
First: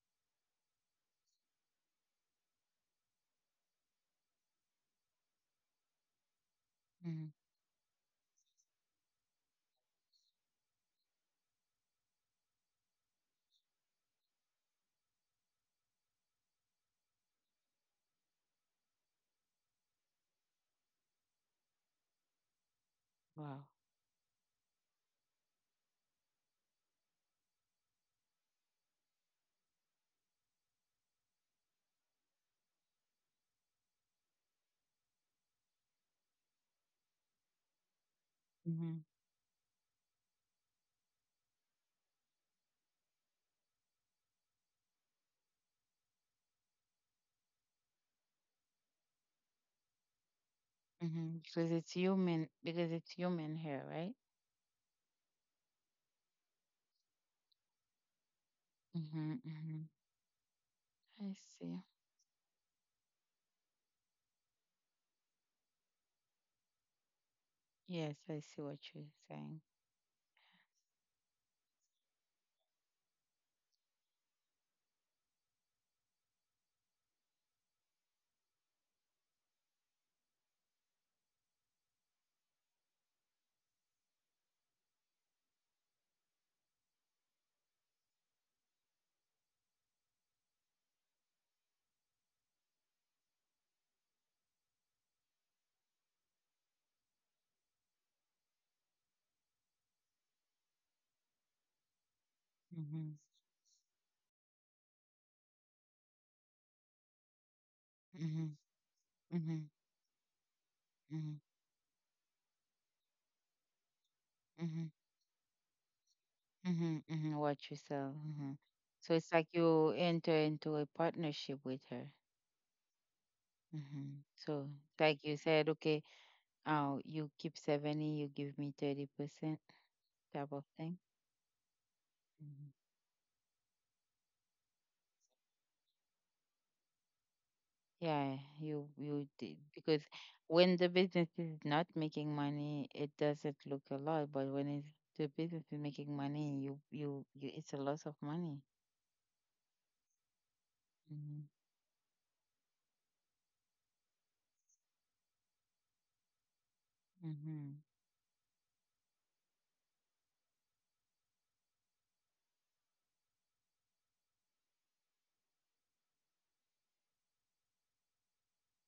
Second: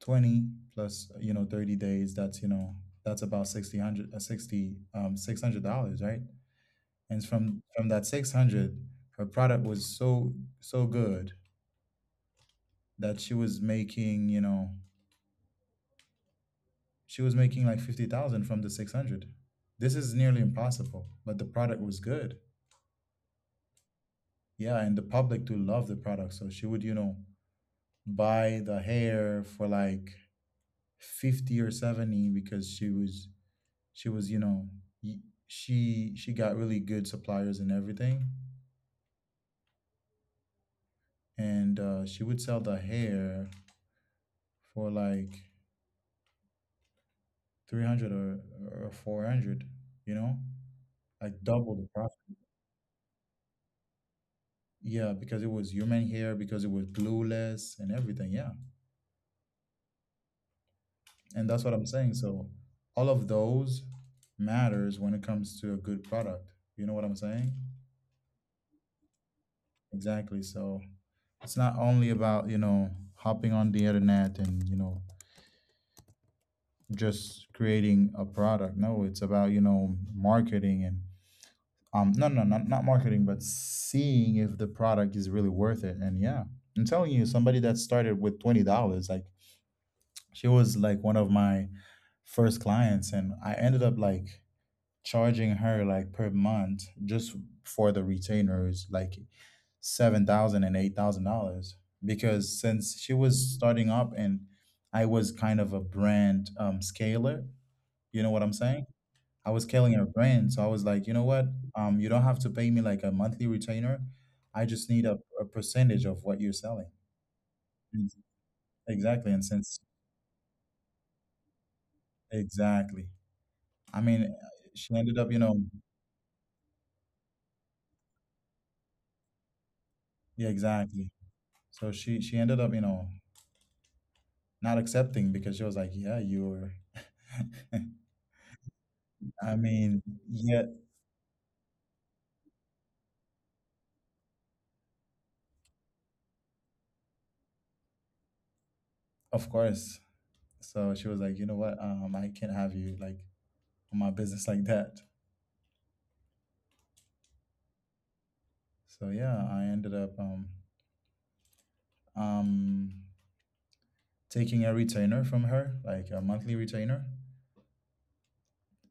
Speaker 1: twenty plus, you know, thirty days. That's, you know, that's about sixty hundred, uh, sixty, um six hundred dollars, right? And
Speaker 2: mhm.
Speaker 1: from from that six hundred, her product was so so good that she was making you know she was making like fifty thousand from the six hundred. This is nearly impossible, but the product was good.
Speaker 2: Wow.
Speaker 1: Yeah, and the public do love the product, so she would, you know, buy the hair for like fifty or seventy, because she was she was, you know, y- she she got really good suppliers and everything.
Speaker 2: Mhm,
Speaker 1: And uh, she would sell the hair for like three hundred, or, or four hundred, you know, like
Speaker 2: mhm. Because
Speaker 1: double the
Speaker 2: it's
Speaker 1: profit.
Speaker 2: human. Because it's human hair, right?
Speaker 1: Yeah, because it was human hair, because it was glueless and everything, yeah.
Speaker 2: Mhm, mhm. I
Speaker 1: And that's what
Speaker 2: see.
Speaker 1: I'm saying. So all of those matters when it comes to a good product, you know what I'm saying.
Speaker 2: Yes, I see what you're saying.
Speaker 1: Exactly. So it's not only about, you know, hopping on the internet and, you know, just creating a product. No, it's about, you know, marketing and um no, no, not, not marketing, but seeing if the product is really worth it. And yeah. I'm telling you, somebody that started with twenty dollars, like, she was like one of my first clients, and I ended up like charging her, like, per month, just for the retainers, like seven thousand and eight thousand dollars, because since she
Speaker 2: Mhm,
Speaker 1: was starting up, and I was kind of a brand um scaler, you know what
Speaker 2: mhm,
Speaker 1: I'm saying? I
Speaker 2: mhm,
Speaker 1: was scaling her brand, so I was like, you know
Speaker 2: mhm,
Speaker 1: what? Um, you don't have to pay me like a monthly retainer. I
Speaker 2: mhm,
Speaker 1: just need a, a percentage of what you're selling.
Speaker 2: mhm, mhm. Watch yourself.
Speaker 1: Ex-
Speaker 2: Mhm. So it's
Speaker 1: Exactly,
Speaker 2: like
Speaker 1: and since,
Speaker 2: you enter into a partnership with her.
Speaker 1: exactly, I
Speaker 2: hmm
Speaker 1: mean,
Speaker 2: So
Speaker 1: she
Speaker 2: like
Speaker 1: ended
Speaker 2: you
Speaker 1: up, you know,
Speaker 2: said, okay, uh, you keep seventy, you give me thirty percent
Speaker 1: yeah,
Speaker 2: type of thing.
Speaker 1: exactly. So she she ended
Speaker 2: Mhm.
Speaker 1: up, you know, not accepting, because she was like, "Yeah, you're."
Speaker 2: Yeah, you you did,
Speaker 1: I
Speaker 2: because
Speaker 1: mean, yeah,
Speaker 2: when the business is not making money, it doesn't look a lot, but when it's, the business is making money, you you, you it's a loss of money.
Speaker 1: of course. So she was like,
Speaker 2: Mm-hmm.
Speaker 1: "You know what? Um, I can't have you like on my business like that."
Speaker 2: Mm-hmm.
Speaker 1: So yeah, I ended up um um taking a retainer from her, like a monthly retainer,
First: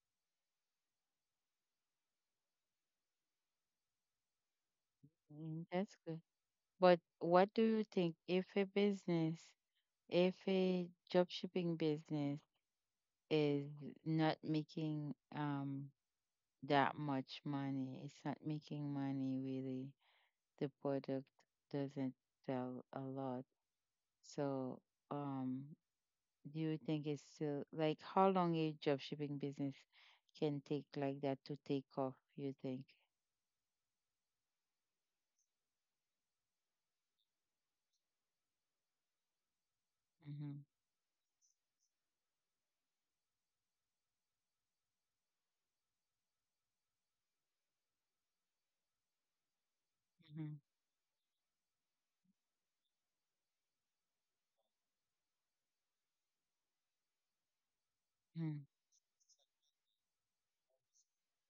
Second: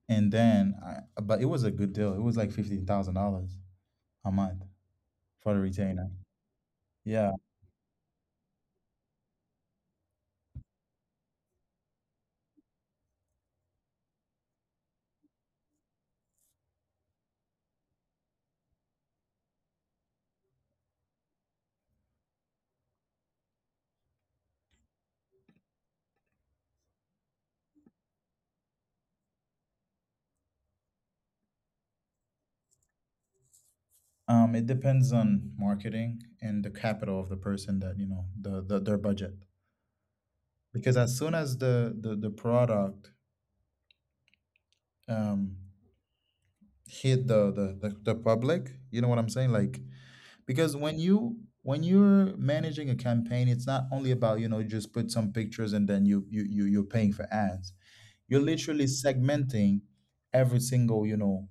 Speaker 1: and then I, but it was a good deal. It was like fifteen thousand dollars a month for the
Speaker 2: That's
Speaker 1: retainer.
Speaker 2: good. But
Speaker 1: Yeah.
Speaker 2: what do you think if a business, if a job shipping business is not making um that much money, it's not making money really, the product doesn't sell a lot. So, um, do you think it's still, like, how long a job shipping business can take like that to take off, you think?
Speaker 1: Um, it depends on marketing and the capital of the person that, you know, the, the, their budget.
Speaker 2: Mhm,
Speaker 1: Because as soon as the the, the product um hit the, the the the public, you know what I'm saying? Like,
Speaker 2: mhm,
Speaker 1: because when you when you're managing a campaign, it's not only about, you know, just put some pictures, and then you you, you you're paying for ads. You're
Speaker 2: mhm,
Speaker 1: literally segmenting every single, you know,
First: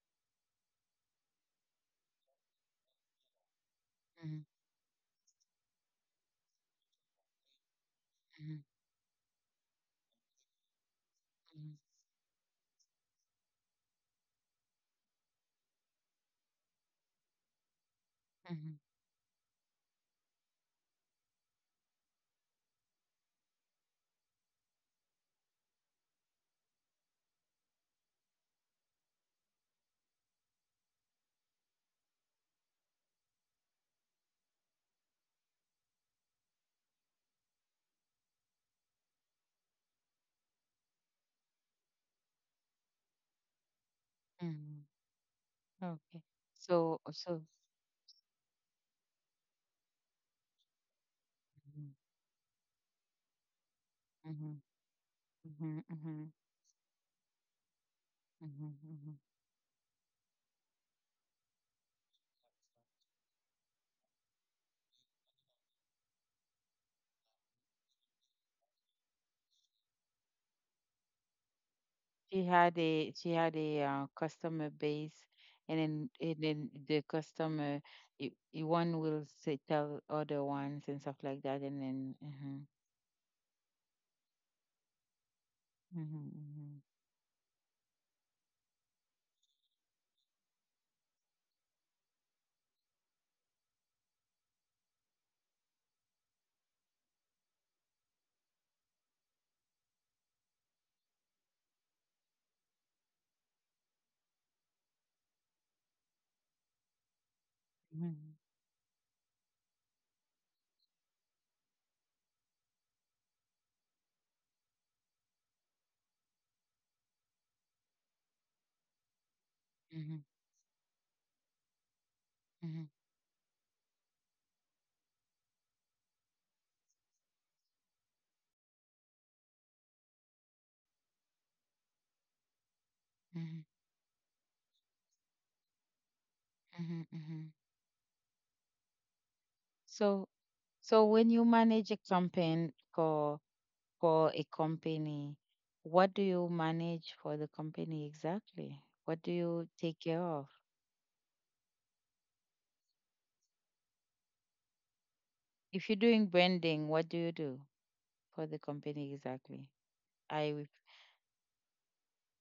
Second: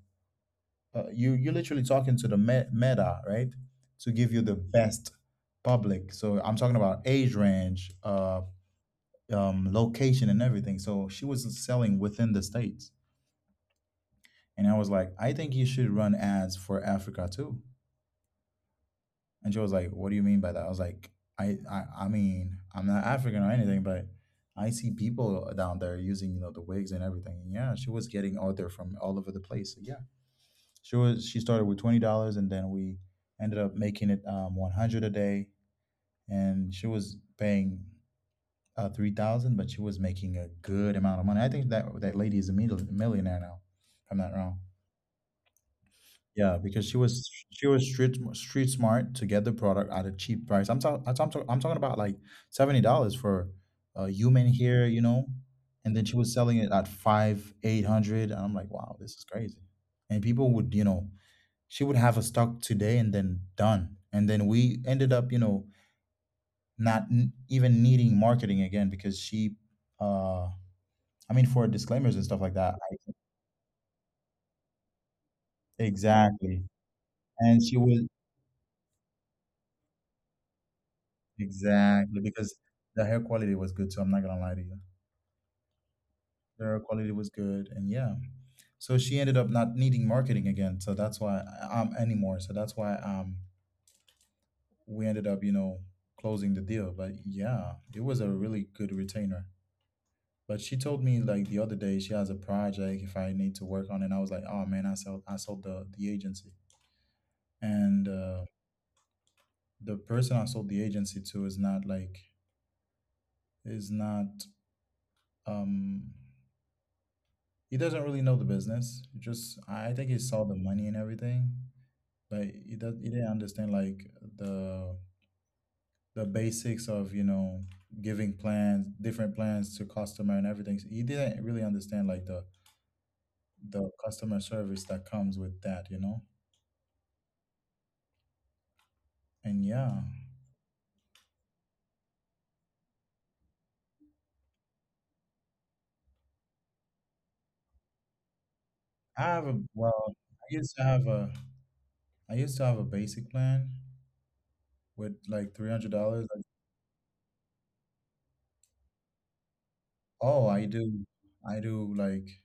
Speaker 1: uh, you you're literally talking to the me- meta, right, to give you
Speaker 2: mhm,
Speaker 1: the best public. So I'm talking about age range, uh
Speaker 2: mhm,
Speaker 1: um location, and everything. So she was selling within the States. And I was like, I think you should run ads for Africa too.
Speaker 2: mhm,
Speaker 1: And she was like, "What do you mean by that?" I was like, I, I, I mean, I'm not African or anything, but I see people down there using, you know, the wigs and everything. And yeah, she was getting order from all over the place. So yeah, she was. She started with twenty dollars, and then we ended up making it, um, one hundred a day. And she was paying, uh, three thousand, but she was making a good amount of money. I think that that lady is a mil- millionaire now, if I'm not
Speaker 2: mhm,
Speaker 1: wrong.
Speaker 2: mhm. Okay.
Speaker 1: Yeah, because
Speaker 2: So,
Speaker 1: she was
Speaker 2: so
Speaker 1: she was street sm- street smart to get the product at a cheap price. I'm talking I'm talking I'm talking
Speaker 2: Mhm,
Speaker 1: about like seventy dollars for a human
Speaker 2: mhm,
Speaker 1: hair, you know,
Speaker 2: mhm,
Speaker 1: and then she
Speaker 2: mhm,
Speaker 1: was selling it at five, eight hundred, and I'm like,
Speaker 2: mhm,
Speaker 1: wow,
Speaker 2: mhm.
Speaker 1: this is crazy. And people would, you know, she would have a stock today and then done, and then we ended up, you know, not n- even needing marketing again, because she, uh, I mean, for disclaimers and
Speaker 2: She
Speaker 1: stuff like
Speaker 2: had
Speaker 1: that.
Speaker 2: a
Speaker 1: I,
Speaker 2: she had a uh, customer base, and then and
Speaker 1: exactly,
Speaker 2: then the
Speaker 1: and she
Speaker 2: customer,
Speaker 1: was.
Speaker 2: i- i- one will say tell other ones and stuff like that, and then
Speaker 1: Exactly, because
Speaker 2: mhm,
Speaker 1: the hair quality was good, so I'm not gonna lie to you. The
Speaker 2: mhm,
Speaker 1: hair quality was good, and yeah. So she ended up not needing marketing again, so that's why, um anymore. So that's why, um we ended up, you know, closing the deal. But yeah, it was a really good retainer. But she told me like the other day, she has a project if I need to work on it. And I was like, oh man, I sold I sold the the agency, and
Speaker 2: mhm,
Speaker 1: uh, the person I sold the agency to is not like, is not, um he doesn't really know the business. He just, I think he
Speaker 2: mhm,
Speaker 1: saw the money and everything, but he
Speaker 2: mhm,
Speaker 1: does he didn't understand like the the basics of, you know, giving plans, different plans to customer and everything. He didn't really understand like the
Speaker 2: mhm,
Speaker 1: the customer service that comes with that, you know?
Speaker 2: mhm, mhm.
Speaker 1: And yeah,
Speaker 2: So so, when you manage a campaign for for a company, what do you manage for the company exactly? What
Speaker 1: I
Speaker 2: do
Speaker 1: have a,
Speaker 2: you take
Speaker 1: well,
Speaker 2: care of?
Speaker 1: I used to have a I used to have a basic plan with like
Speaker 2: If you're doing
Speaker 1: three hundred dollars. Like,
Speaker 2: branding, what do you do for the company exactly?
Speaker 1: oh,
Speaker 2: I
Speaker 1: I
Speaker 2: will.
Speaker 1: do I do like,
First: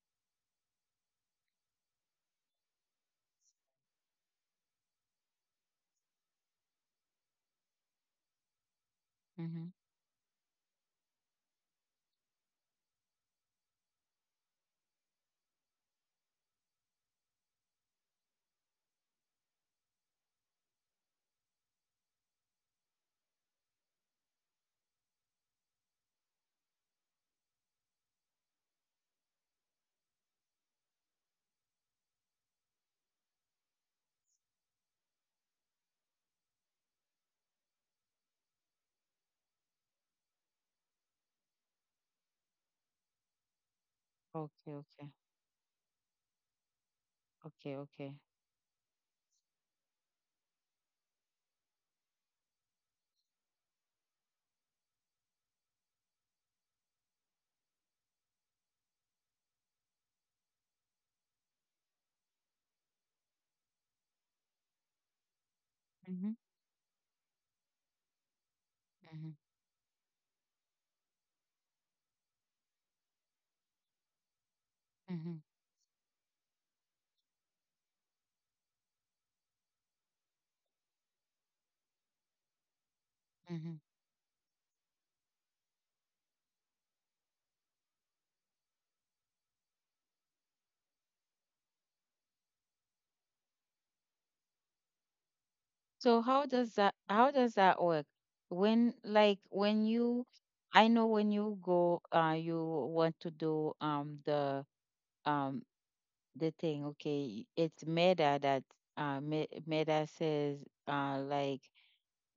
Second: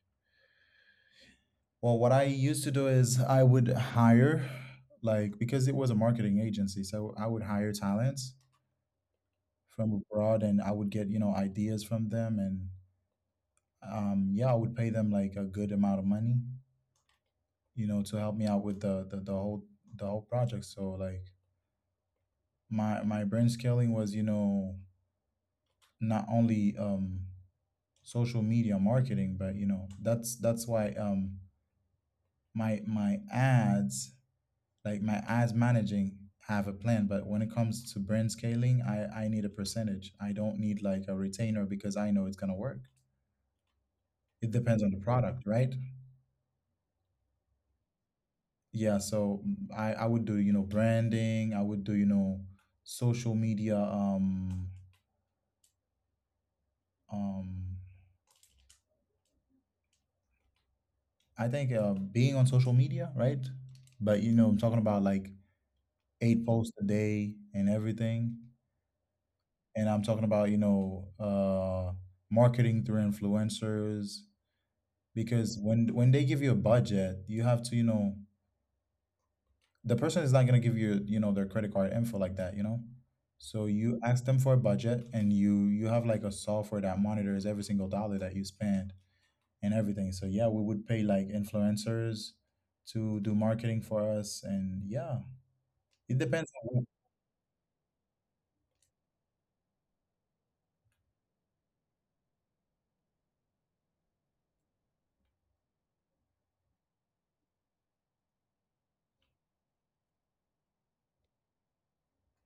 Speaker 1: well, what I used to do is I would hire, like, because it was a marketing agency, so I would hire talents
Speaker 2: Mm-hmm.
Speaker 1: from abroad, and I would get, you know, ideas from them. And um, yeah, I would pay them like a good amount of money, you know, to help me out with the, the, the whole the whole project. So like my my brand scaling was, you know, not only um social media marketing, but you know, that's that's why, um my my ads like my ads managing. I have a plan, but when it comes to brand scaling, I I need a percentage. I don't need like a retainer, because I know it's gonna work. It
Speaker 2: Okay,
Speaker 1: depends on the
Speaker 2: okay,
Speaker 1: product, right?
Speaker 2: okay, okay.
Speaker 1: Yeah, so mm, I I would do, you know, branding. I would do, you know, social media. um um I think, uh, being on social media, right? But you know, I'm talking about like
Speaker 2: Mm-hmm,
Speaker 1: eight posts a day and everything.
Speaker 2: mm-hmm,
Speaker 1: And I'm talking about, you know, uh marketing through influencers,
Speaker 2: mm-hmm,
Speaker 1: because when when they give you a budget, you have to, you know, the person is not going to give you, you know, their credit card info like that, you know? So
Speaker 2: mm-hmm.
Speaker 1: you ask them for a budget, and you you have like a software that monitors every single dollar that you spend and everything. So yeah, we would pay like influencers to do marketing for us, and yeah, it
Speaker 2: So
Speaker 1: depends
Speaker 2: how does
Speaker 1: on.
Speaker 2: that how does that work? When like when you, I know when you go, uh, you want to do um the um the thing. Okay, it's Meta that uh Me- Meta says uh like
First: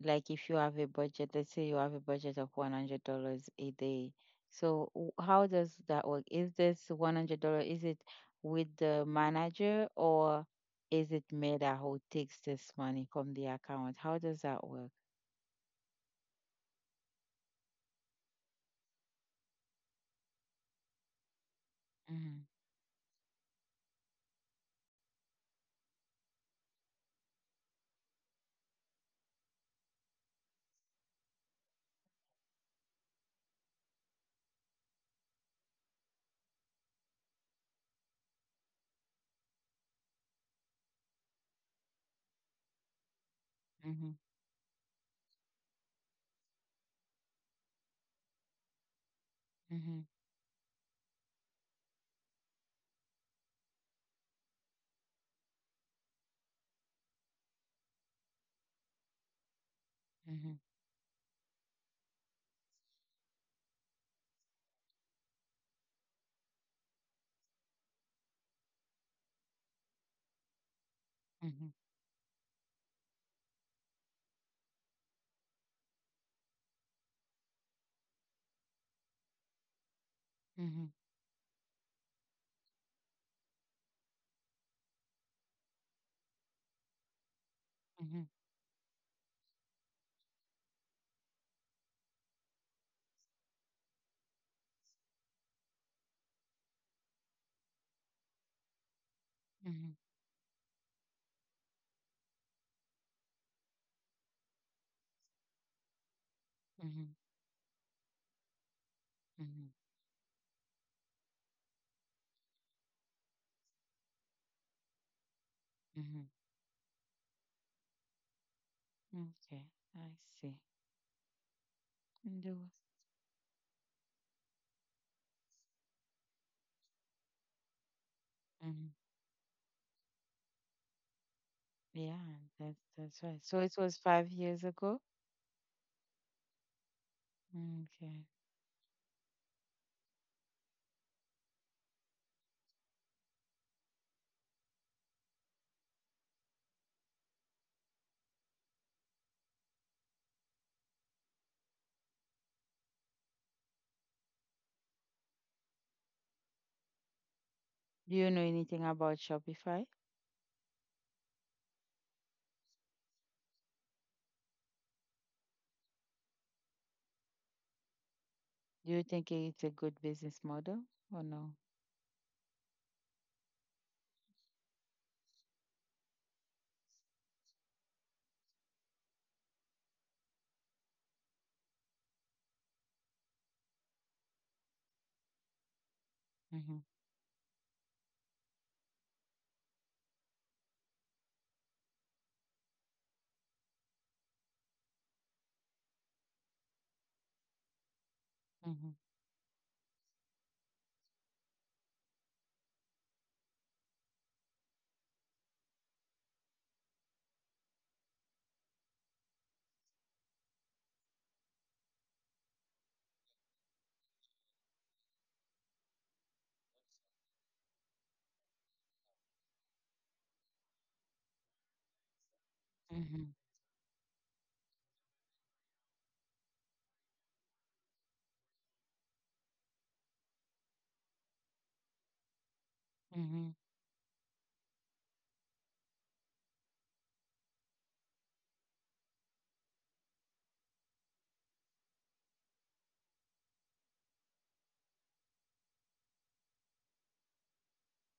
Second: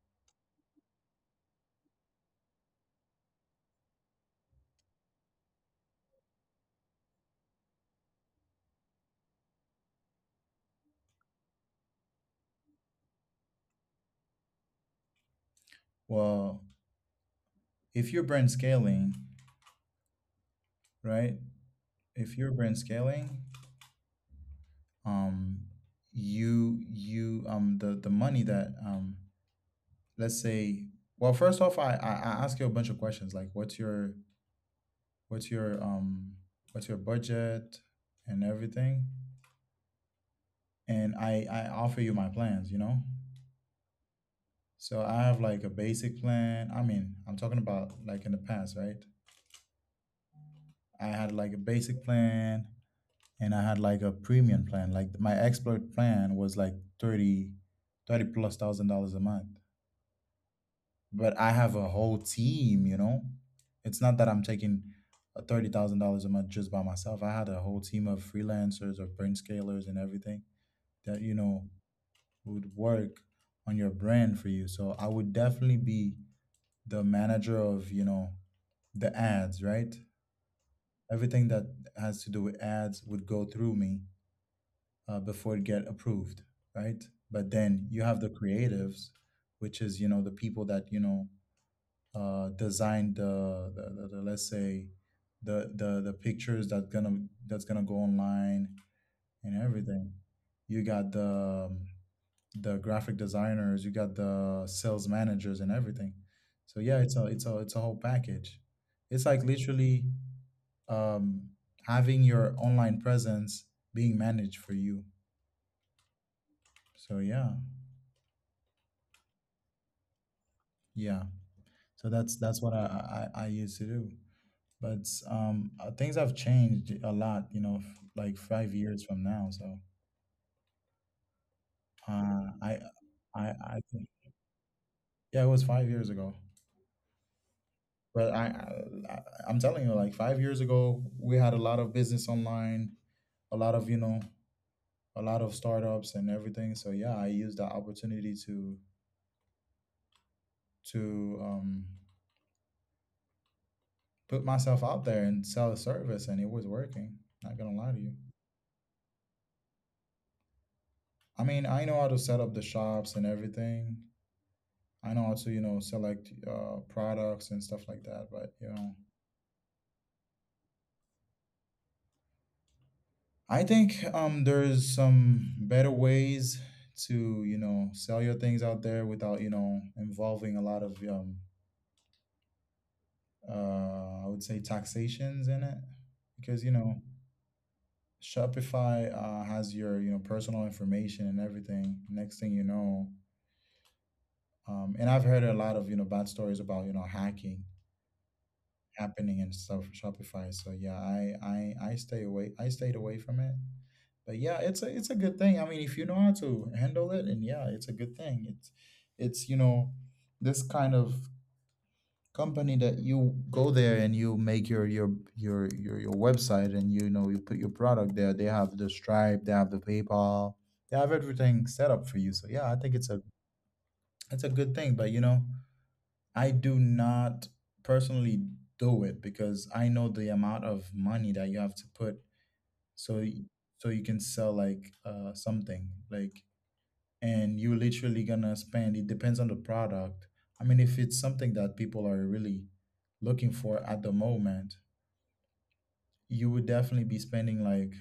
Speaker 2: like if you have a budget, let's say you have a budget of one hundred dollars a day. So w- how does that work? Is this one hundred dollar? Is it with the manager, or is it Meta who takes this money from the account? How does that work?
Speaker 1: Well, if you're brand scaling, right? If
Speaker 2: Mhm,
Speaker 1: you're brand scaling, um you you um the the money that, um let's say, well, first off, I, I i ask you a bunch of questions, like what's your what's your um what's your budget and everything. And i i offer you my plans you know
Speaker 2: mhm,
Speaker 1: So I have like a basic plan. I mean, I'm talking about like in the past, right?
Speaker 2: mhm,
Speaker 1: I had like a basic plan, and I had like a premium plan. Like my expert plan was like thirty, thirty plus thousand dollars a month.
Speaker 2: mhm,
Speaker 1: But I have a whole team, you know? It's not that I'm taking uh, thirty thousand dollars a month just by myself. I had a whole team of freelancers or brand scalers and everything that, you know,
Speaker 2: mhm,
Speaker 1: would work on your brand for you. So I would definitely be the manager of, you know, the ads, right?
Speaker 2: mhm,
Speaker 1: Everything that has to do with ads would go through me uh, before it get approved, right? But then you have the creatives, which is, you know, the people that, you know, uh, design the, the, the, the let's say the the the pictures that's gonna that's gonna go online and
Speaker 2: mhm,
Speaker 1: everything. You got the um, the graphic designers. You got the sales managers and everything. So yeah,
Speaker 2: mhm,
Speaker 1: it's a it's a it's a whole package. It's like
Speaker 2: mhm, mhm,
Speaker 1: literally, um, having your online presence being managed for you.
Speaker 2: mhm.
Speaker 1: So yeah,
Speaker 2: Okay, I see.
Speaker 1: yeah. So that's
Speaker 2: And there
Speaker 1: that's
Speaker 2: was-
Speaker 1: what I I, I I used to do. But um, uh, things have changed a lot, you know, f- like five
Speaker 2: mhm.
Speaker 1: years from now. So
Speaker 2: Yeah,
Speaker 1: uh,
Speaker 2: that's
Speaker 1: I,
Speaker 2: that's right.
Speaker 1: I,
Speaker 2: So it
Speaker 1: I
Speaker 2: was
Speaker 1: think,
Speaker 2: five years ago.
Speaker 1: yeah, it was five years ago.
Speaker 2: Okay.
Speaker 1: But I, I, I- I'm telling you, like five years ago, we had a lot of business online, a lot of you know, a lot of startups and everything. So yeah, I used that opportunity to to um, put myself out there and sell a service, and it was working. Not gonna lie to
Speaker 2: Do
Speaker 1: you.
Speaker 2: you know anything about Shopify?
Speaker 1: I mean, I know how to set up the shops and everything. I know how to you know select uh, products and stuff like that, but you
Speaker 2: Do you
Speaker 1: know
Speaker 2: think it's a good business model or no?
Speaker 1: I think um there's some better ways to you know sell your things out there without you know involving a lot of um uh I would say taxations in it, because
Speaker 2: Mm-hmm.
Speaker 1: you know Shopify uh, has your you know personal information and everything. Next thing you know, um and I've heard a lot of you know bad stories about you know hacking
Speaker 2: Mm-hmm.
Speaker 1: happening and stuff for Shopify. So yeah, I I I stay away. I stayed away from it. But yeah, it's a it's a good thing. I mean, if you know how to handle it, and yeah, it's a good thing. It's it's you know this kind of company that you go there and you make your your your your your website, and you know you put your product there. They have the Stripe, they have the PayPal, they have everything set up for you. So yeah, I think
Speaker 2: Mm-hmm.
Speaker 1: it's a it's a good thing. But you know, I do not personally do it, because I know the amount of money that you have to put. so
Speaker 2: Mm-hmm.
Speaker 1: y- so you can sell like uh something like, and you're literally gonna spend, it depends on the product. I mean, if it's something that people are really looking for at the moment, you would definitely be spending like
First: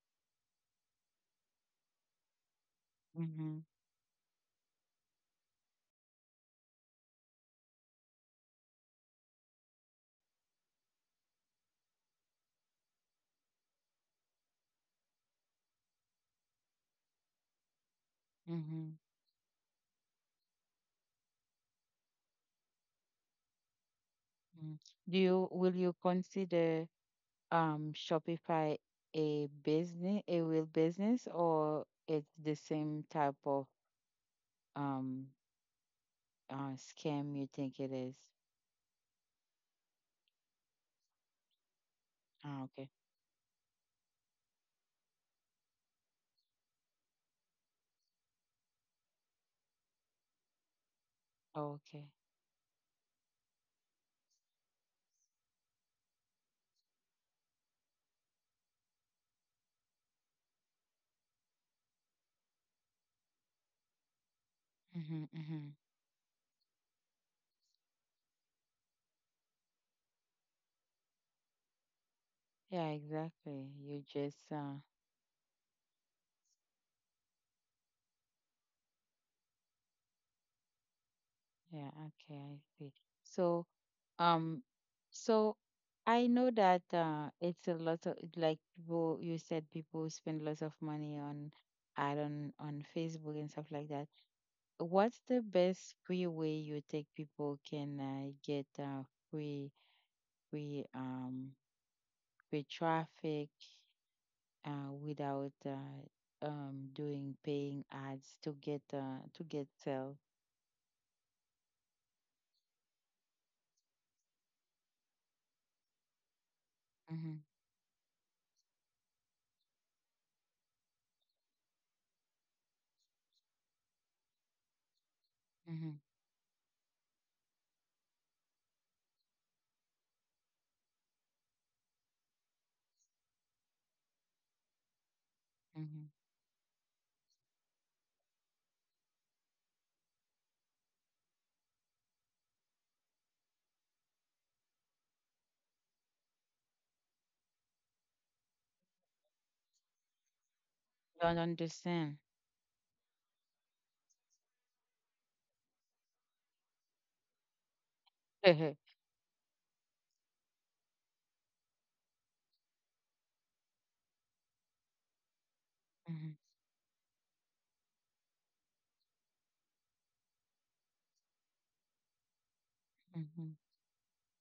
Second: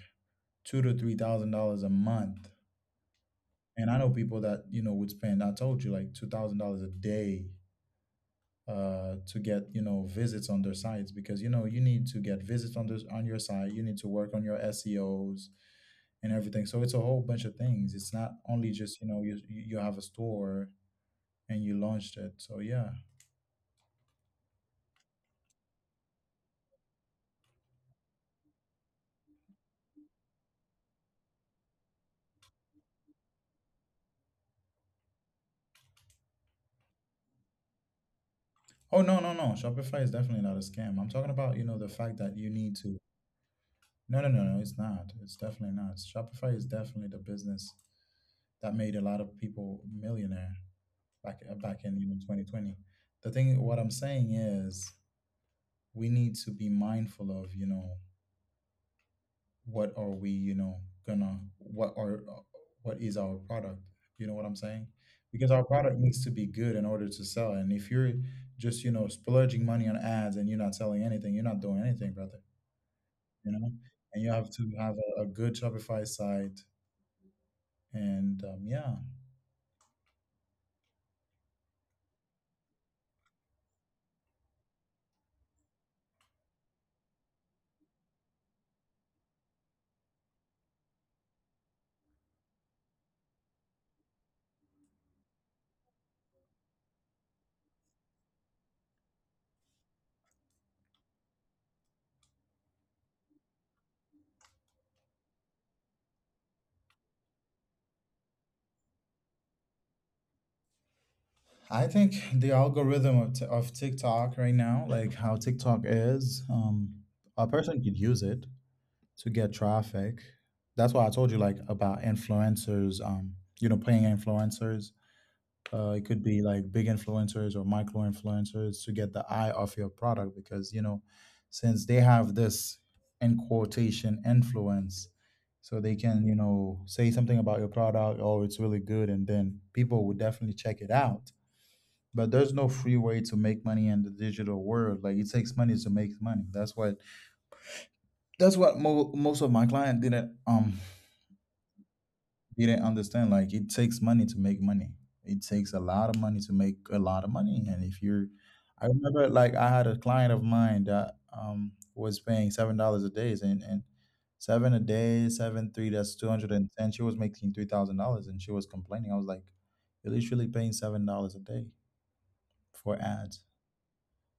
Speaker 1: two to three thousand dollars a month.
Speaker 2: Mm-hmm.
Speaker 1: And I know people that, you know, would spend, I told you, like two thousand dollars a day uh, to get you know visits on their sites, because you know you need to get visits on this on your site. You need to work on your S E Os and everything. So it's a whole bunch of things. It's not
Speaker 2: Mm-hmm.
Speaker 1: only
Speaker 2: Mm-hmm.
Speaker 1: just you know you you have a store and you launched it. So yeah.
Speaker 2: Do you will you consider um Shopify a business a real business, or it's the same type of um uh scam you think it is?
Speaker 1: Oh, no, no, no! Shopify is definitely not a scam. I'm talking about you know the fact that you
Speaker 2: Ah,
Speaker 1: need
Speaker 2: okay.
Speaker 1: to. No, no, no, no! It's not. It's definitely not. Shopify is definitely the business that made a lot of people millionaire back
Speaker 2: Oh,
Speaker 1: back in
Speaker 2: okay.
Speaker 1: you know twenty twenty. The thing what I'm saying is, we need to be mindful of, you know what are we you know gonna, what are uh, what is our product, you know what I'm saying?
Speaker 2: Mm-hmm.
Speaker 1: Because our
Speaker 2: Mm-hmm.
Speaker 1: product needs to be good in order to sell. And if you're just you know splurging money on ads and you're not selling anything, you're not doing anything, brother
Speaker 2: Yeah,
Speaker 1: you
Speaker 2: exactly.
Speaker 1: know
Speaker 2: You
Speaker 1: and you
Speaker 2: just
Speaker 1: have to
Speaker 2: uh
Speaker 1: have a, a good Shopify site, and um, yeah.
Speaker 2: Yeah, okay, I see. So, um, so I know that uh, it's a lot of, like, people, you said people spend lots of money on ad on on Facebook and stuff like that. What's the best free way you think people can uh, get uh, free free um free traffic uh, without uh, um doing paying ads to get uh, to get sales?
Speaker 1: I think the algorithm of, t- of TikTok right now, like how TikTok is, um,
Speaker 2: Mm-hmm,
Speaker 1: a person could use it to get traffic. That's why I told you, like, about influencers, um, you know, paying influencers.
Speaker 2: mm-hmm,
Speaker 1: Uh, it could be like big influencers or micro influencers to get the eye off your product, because you know, since they have this, in quotation, influence, so they
Speaker 2: mm-hmm.
Speaker 1: can you know say something about your product. Oh, it's really good, and then people would definitely check it out. But there's no free way to make money in the digital world. Like, it takes money to make money. That's what that's what mo- most of my client didn't um
Speaker 2: Don't understand.
Speaker 1: He didn't understand, like, it takes money to make money. It takes a lot of money to make a lot of money. And if you're, I remember, like, I had a client of mine that um was paying seven dollars a day, and and seven a day, seven three, that's two
Speaker 2: Mhm,
Speaker 1: hundred and ten. She was making three thousand dollars, and she was complaining. I was like, you're literally paying seven dollars a day for ads,
Speaker 2: mhm,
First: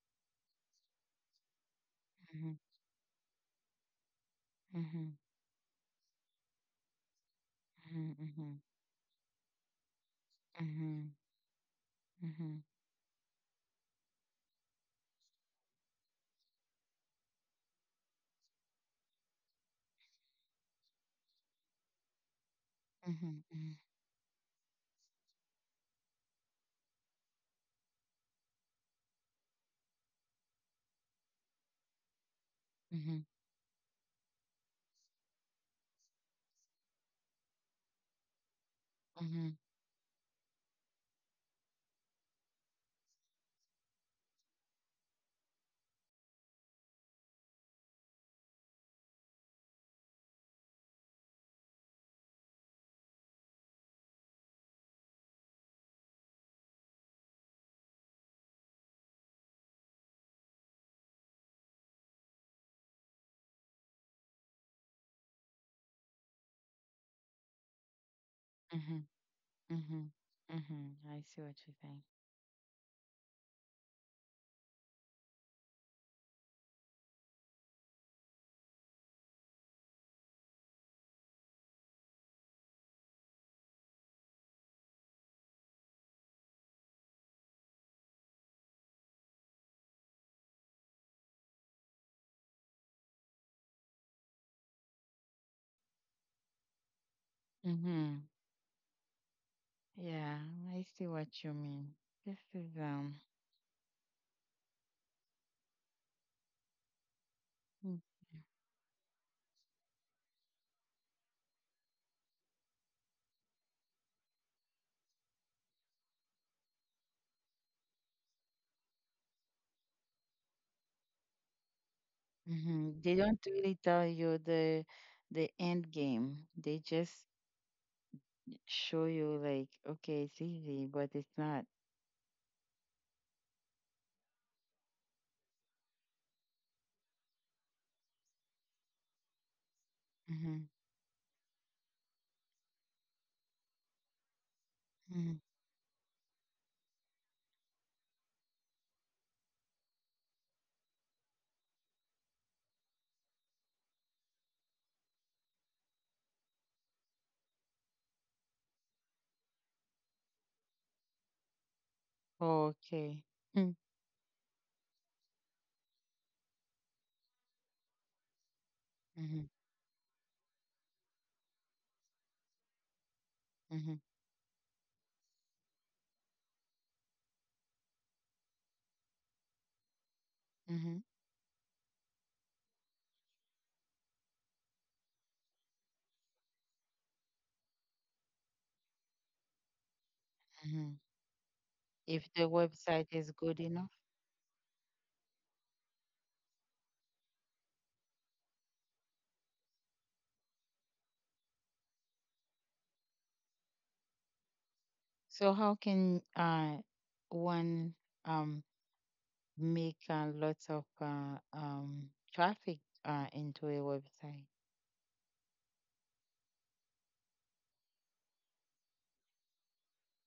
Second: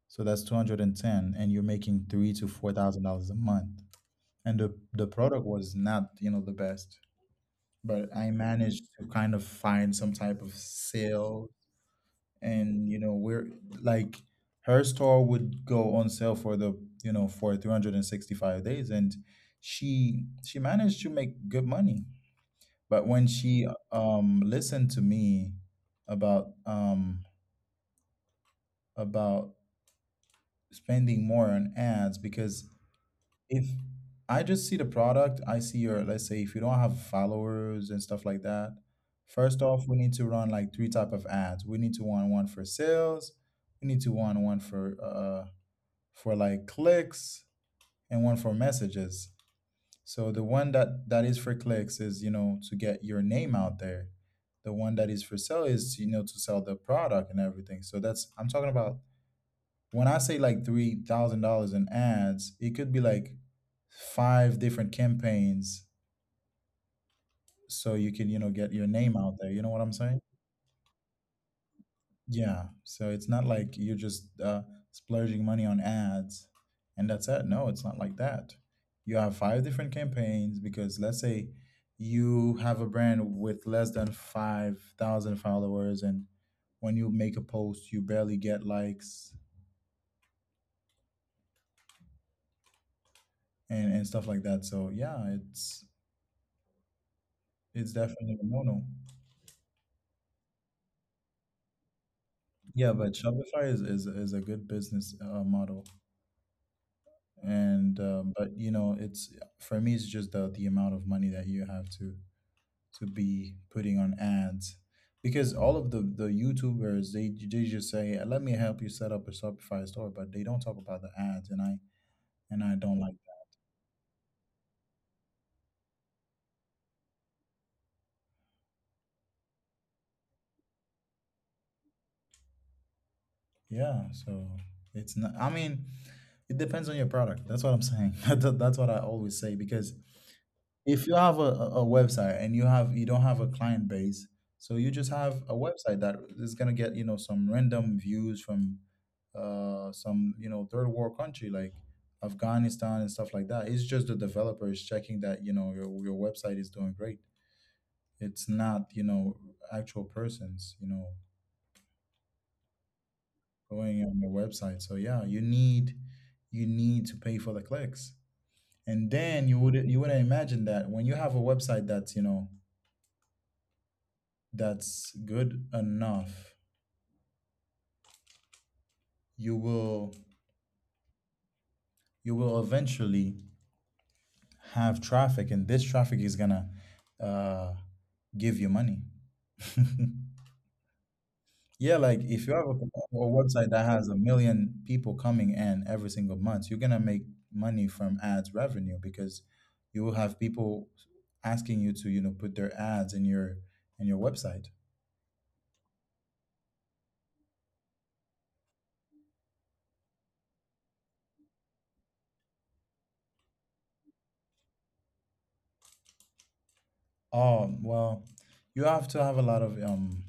Speaker 1: so that's two hundred and ten, and you're making three to
Speaker 2: mhm,
Speaker 1: four thousand dollars a month. And the the
Speaker 2: mhm,
Speaker 1: product was not, you know the best, but
Speaker 2: mhm,
Speaker 1: I
Speaker 2: mhm,
Speaker 1: managed to kind of find some type of
Speaker 2: mhm,
Speaker 1: sale.
Speaker 2: mhm, mhm,
Speaker 1: And, you know, we're like, her store would go on sale for the you know for three hundred sixty-five days, and she she managed to make good money. But when she
Speaker 2: mhm,
Speaker 1: um listened to me about um about spending more on ads, because
Speaker 2: mhm,
Speaker 1: if I just see the product, I see your, let's say if you don't have followers and stuff like that, first off, we need to run like three type of ads. We need to run one for sales, we need to run one for uh for like clicks, and one for messages. So the one that that is for clicks is, you know, to get your name out there. The one that is for sale is, you know, to sell the product and everything. So that's, I'm talking about, when I say like three thousand dollars in ads, it could be like five different campaigns, so you can, you know, get your
Speaker 2: mhm,
Speaker 1: name out there. You know what I'm
Speaker 2: mhm,
Speaker 1: saying?
Speaker 2: mhm, mhm. I see what you think.
Speaker 1: Yeah. So it's not like you're just uh, splurging money on ads, and that's it. No, it's not like that. You have five different campaigns, because let's say you have a brand with less than five thousand followers, and when you make a post, you barely get likes and, and stuff like that. So yeah, it's It's
Speaker 2: Mm-hmm.
Speaker 1: definitely a no-no.
Speaker 2: Yeah, I see what you mean. This is
Speaker 1: Yeah, but
Speaker 2: um
Speaker 1: Shopify is is, is a good business uh, model. And
Speaker 2: mm,
Speaker 1: um, but you know, it's for me, it's just the the amount of money that you have to to be putting on ads, because all of the the YouTubers they they just say, "Let me help you set up a Shopify store," but they don't talk about the ads, and I and I
Speaker 2: mhm.
Speaker 1: don't
Speaker 2: They
Speaker 1: like.
Speaker 2: don't really tell you the the end game. They just show you like, okay, it's easy, but it's not.
Speaker 1: Yeah, so it's not. I mean, it depends on your product. That's what I'm saying. That- That's what I always say, because
Speaker 2: Mm-hmm.
Speaker 1: if you have a, a a website and you have you don't have a client base, so you just
Speaker 2: Mm-hmm.
Speaker 1: have a website that is gonna get you know some random views from uh some you know third world country like Afghanistan and stuff like that. It's just the developers checking that you know your your website is doing great. It's not you know actual persons you know
Speaker 2: Okay. Mm-hmm.
Speaker 1: going on your website. So yeah, you need you need to pay for the clicks. And then
Speaker 2: Mm-hmm.
Speaker 1: you would you wouldn't imagine that when you have a website that's, you know,
Speaker 2: Mm-hmm.
Speaker 1: that's good enough, you will
Speaker 2: Mm-hmm,
Speaker 1: you will eventually have traffic, and this traffic is gonna uh, give you money.
Speaker 2: mm-hmm.
Speaker 1: Yeah, like
Speaker 2: If the
Speaker 1: if you have a,
Speaker 2: website
Speaker 1: a
Speaker 2: is good
Speaker 1: website that
Speaker 2: enough.
Speaker 1: has a million people coming in every single month, you're gonna make money from ads revenue, because you will have people asking you to, you know, put their ads in your in your website.
Speaker 2: So how can uh, one um, make uh, lots of uh, um, traffic uh, into a website?
Speaker 1: Oh well, you have to have a lot of um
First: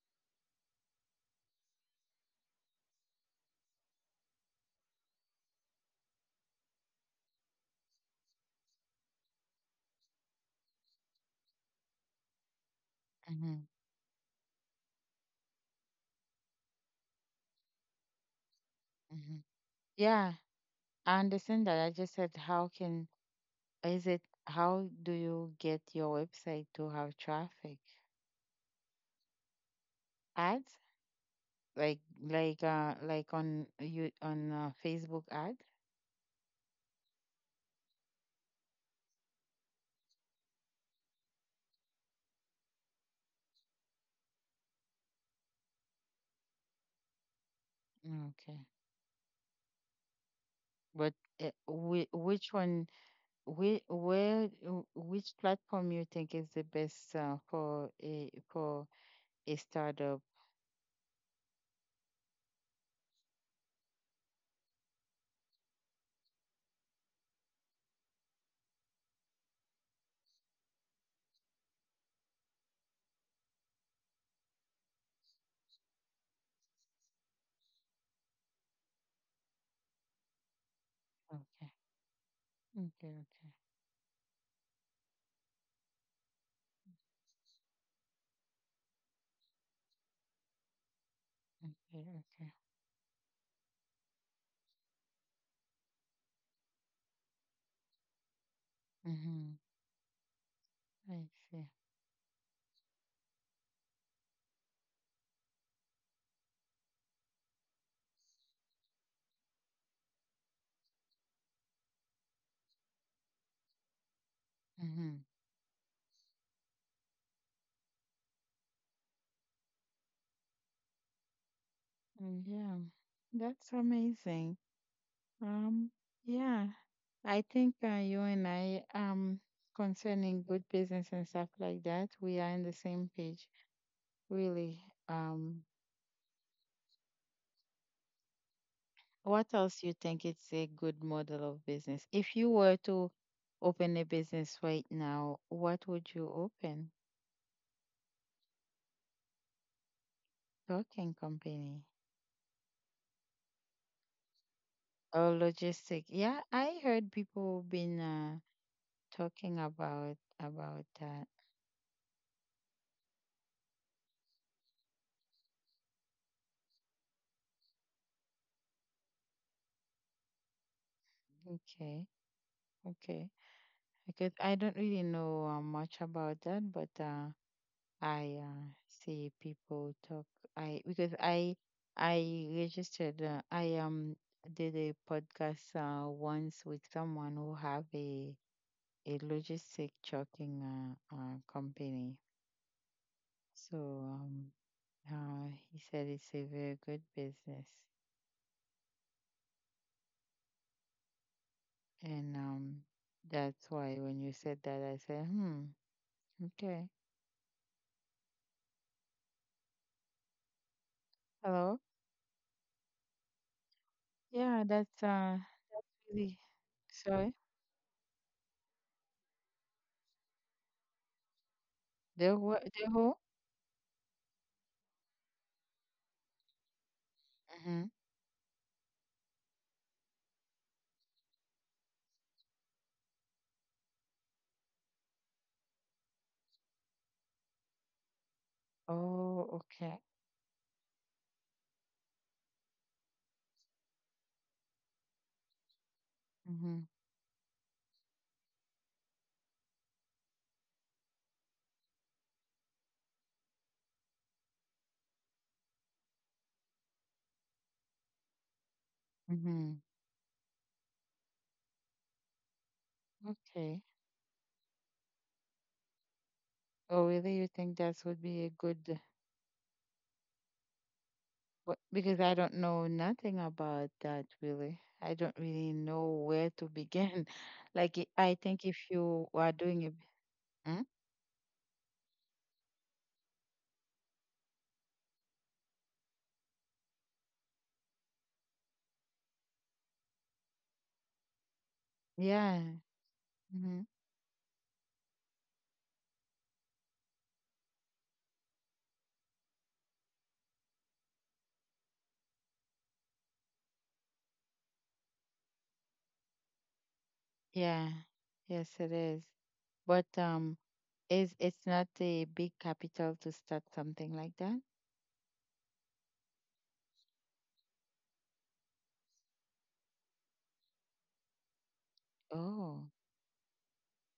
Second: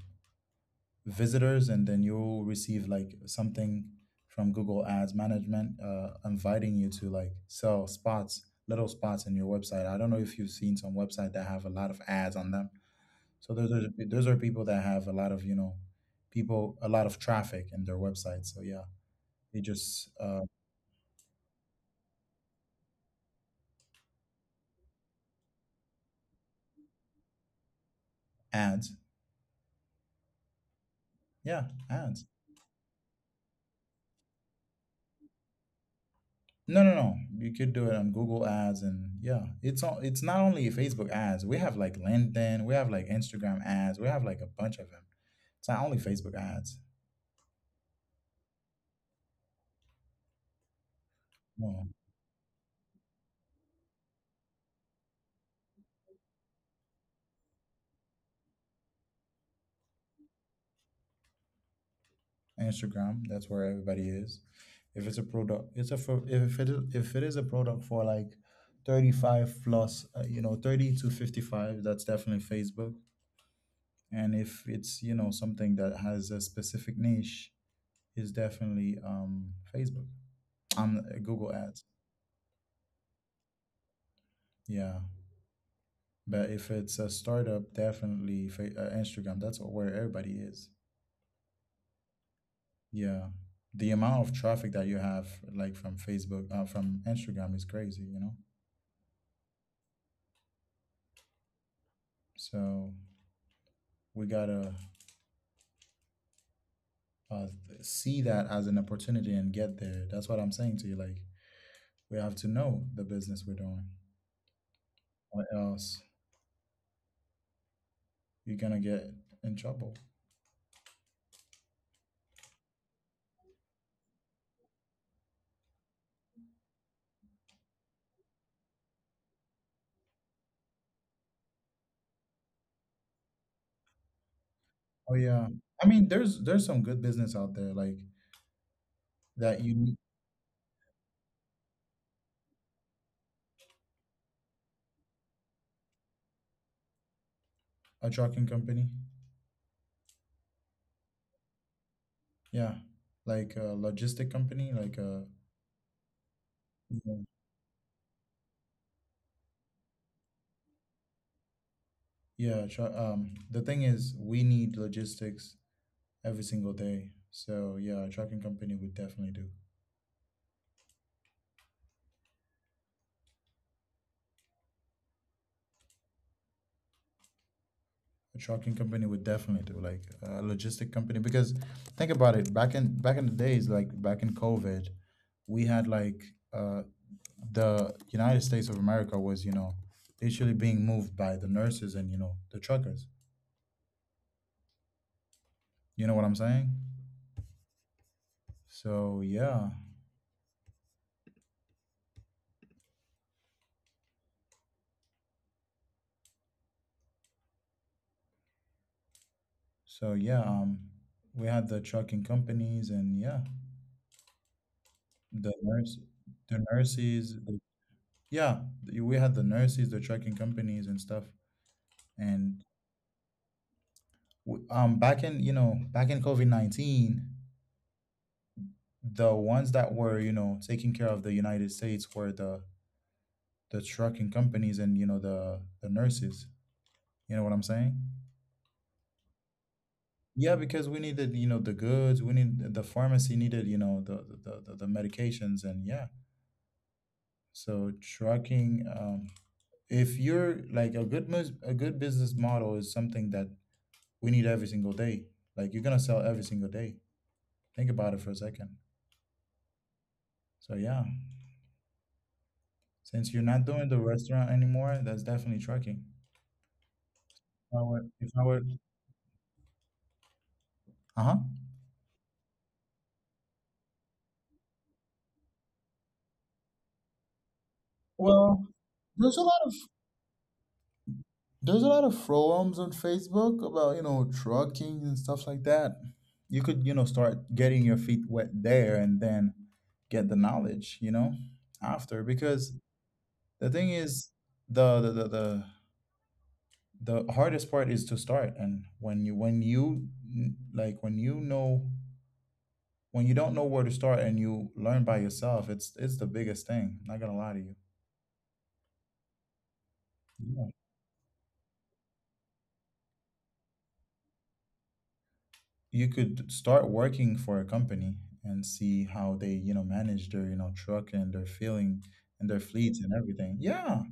Speaker 1: visitors, and then you'll receive like something from Google Ads management, uh, inviting you to like sell spots, little spots in your website. I don't know if you've seen some website that have a lot of ads on them. So
Speaker 2: hmm
Speaker 1: those are those are people that have a lot of, you know, people, a lot of traffic in their website. So yeah,
Speaker 2: hmm
Speaker 1: they just
Speaker 2: Yeah,
Speaker 1: uh,
Speaker 2: I understand that. I just said, how can is it how do you get your website to have traffic?
Speaker 1: ads.
Speaker 2: Ads,
Speaker 1: Yeah,
Speaker 2: like
Speaker 1: ads.
Speaker 2: like uh like on you on uh, Facebook ad?
Speaker 1: No, no, no. You could do it on Google Ads, and yeah, it's all, it's not only Facebook ads. We have like LinkedIn, we have like Instagram ads, we have like a bunch of them. It's not only Facebook ads.
Speaker 2: Okay, but uh,
Speaker 1: Well,
Speaker 2: whi- which one? Whi where, w- which platform you think is the best uh, for a for a startup?
Speaker 1: Instagram, that's where everybody is. If it's a product, it's a for, if it is, if it is a product for like thirty-five plus, uh, you know, thirty to fifty-five, that's definitely Facebook. And if it's, you know, something that has a specific niche, is definitely um Facebook. Um,
Speaker 2: Okay,
Speaker 1: Google Ads.
Speaker 2: okay,
Speaker 1: Yeah. But if it's a startup, definitely fa uh, Instagram. That's where everybody is.
Speaker 2: okay, okay, okay.
Speaker 1: Yeah, the amount of traffic that you have, like from Facebook, uh, from Instagram, is crazy. You know,
Speaker 2: Mm-hmm. I see.
Speaker 1: so we gotta uh, see that as an opportunity and get there. That's what I'm saying to you. Like we have to know the business we're doing,
Speaker 2: Mm-hmm.
Speaker 1: or else you're gonna get in trouble.
Speaker 2: mm, Yeah, that's amazing. Um, yeah, I think uh, you and I, um concerning good business and stuff like that, we are on the same page, really.
Speaker 1: Oh yeah,
Speaker 2: Um,
Speaker 1: I mean, there's there's some good business out there, like
Speaker 2: What
Speaker 1: that
Speaker 2: else
Speaker 1: you
Speaker 2: you think it's a good model of business? If you were to open a business right now, what would you open?
Speaker 1: a trucking company.
Speaker 2: Talking company,
Speaker 1: Yeah, like a logistic company, like a
Speaker 2: or logistic? Yeah, I
Speaker 1: yeah,
Speaker 2: heard people been uh, talking about about that.
Speaker 1: yeah. Tra- um, the thing is, we need logistics every single day. So yeah, a trucking company would definitely do.
Speaker 2: Okay, okay. Because I don't really know uh, much about that, but uh,
Speaker 1: A
Speaker 2: I uh,
Speaker 1: trucking company would
Speaker 2: see
Speaker 1: definitely do,
Speaker 2: people
Speaker 1: like
Speaker 2: talk.
Speaker 1: a
Speaker 2: I
Speaker 1: logistic
Speaker 2: because
Speaker 1: company, because
Speaker 2: I
Speaker 1: think about it.
Speaker 2: I
Speaker 1: Back in back in
Speaker 2: registered.
Speaker 1: the
Speaker 2: Uh,
Speaker 1: days,
Speaker 2: I
Speaker 1: like back
Speaker 2: um
Speaker 1: in
Speaker 2: did
Speaker 1: COVID,
Speaker 2: a
Speaker 1: we
Speaker 2: podcast
Speaker 1: had
Speaker 2: uh,
Speaker 1: like
Speaker 2: once
Speaker 1: uh,
Speaker 2: with someone who have
Speaker 1: the
Speaker 2: a
Speaker 1: United States of America
Speaker 2: a
Speaker 1: was, you know,
Speaker 2: logistic
Speaker 1: literally
Speaker 2: trucking
Speaker 1: being
Speaker 2: uh,
Speaker 1: moved by
Speaker 2: uh,
Speaker 1: the nurses and, you
Speaker 2: company.
Speaker 1: know, the truckers.
Speaker 2: So, um, uh, he
Speaker 1: You
Speaker 2: said
Speaker 1: know what I'm
Speaker 2: it's a
Speaker 1: saying?
Speaker 2: very good business,
Speaker 1: So yeah,
Speaker 2: and um, that's why when you said that, I said, hmm, okay,
Speaker 1: so yeah, um, we had
Speaker 2: hello,
Speaker 1: the trucking companies, and yeah,
Speaker 2: yeah, that's uh,
Speaker 1: the nurse,
Speaker 2: really,
Speaker 1: the
Speaker 2: sorry.
Speaker 1: nurses, the, yeah, the- we had the nurses, the trucking companies, and stuff.
Speaker 2: The what
Speaker 1: And
Speaker 2: the who?
Speaker 1: w- um, back in, you know, back in COVID nineteen,
Speaker 2: Hmm.
Speaker 1: the ones that were, you know, taking care of the United States were the the trucking companies and, you know, the the nurses. You know what I'm saying?
Speaker 2: Oh, okay.
Speaker 1: Yeah, because we needed, you know, the goods. We need the pharmacy needed, you know, the the the, the medications, and yeah.
Speaker 2: Mhm.
Speaker 1: So trucking. Um, if you're like a good mus- a good business model is something that we need every single day, like you're gonna sell every single day. Think about it for a second.
Speaker 2: Mhm.
Speaker 1: So yeah, since you're not
Speaker 2: Okay.
Speaker 1: doing the restaurant anymore, that's definitely trucking. If
Speaker 2: Oh, really? You think
Speaker 1: i
Speaker 2: that
Speaker 1: were,
Speaker 2: would
Speaker 1: if I
Speaker 2: be a
Speaker 1: were
Speaker 2: good?
Speaker 1: uh-huh
Speaker 2: But because I don't know nothing about that, really. I don't really know where to begin. Like, i- I think
Speaker 1: well,
Speaker 2: if you
Speaker 1: there's a
Speaker 2: are
Speaker 1: lot of
Speaker 2: doing it, Hmm?
Speaker 1: there's a lot of forums on Facebook about, you know, trucking and stuff like that. You could, you know, start getting your feet wet there, and then get the knowledge, you know, after.
Speaker 2: Yeah,
Speaker 1: Because the
Speaker 2: hmm,
Speaker 1: thing is, the the the the, the hardest part is to start, and when you when you n- like when you know when you don't know where to start and you learn by yourself, it's it's the biggest thing. Not gonna lie to you.
Speaker 2: yeah, yes, it is. But um,
Speaker 1: Yeah.
Speaker 2: is it's not a big capital to start something like that?
Speaker 1: You could start working for a company and see how they, you know, manage their, you know, truck and their filling and their
Speaker 2: Oh.
Speaker 1: fleets and everything. Yeah,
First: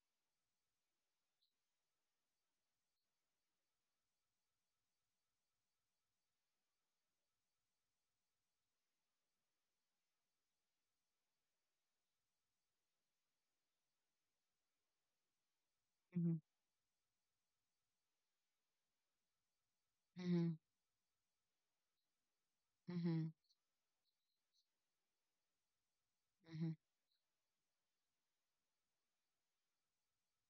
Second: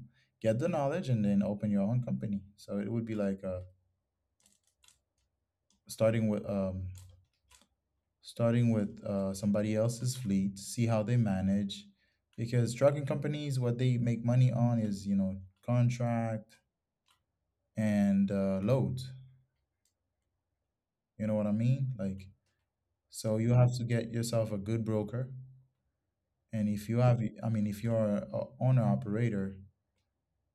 Speaker 1: get the knowledge and then open your own company. So it would be like uh starting with um starting with uh, somebody else's fleet, see how they manage. Because trucking companies, what they make money on is, you know,
Speaker 2: Mhm.
Speaker 1: contract and, uh, loads.
Speaker 2: Mhm.
Speaker 1: You know what I mean? Like,
Speaker 2: Mhm.
Speaker 1: so you have to get yourself a good broker. And
Speaker 2: Mhm.
Speaker 1: if you have, I mean, if you're a owner operator,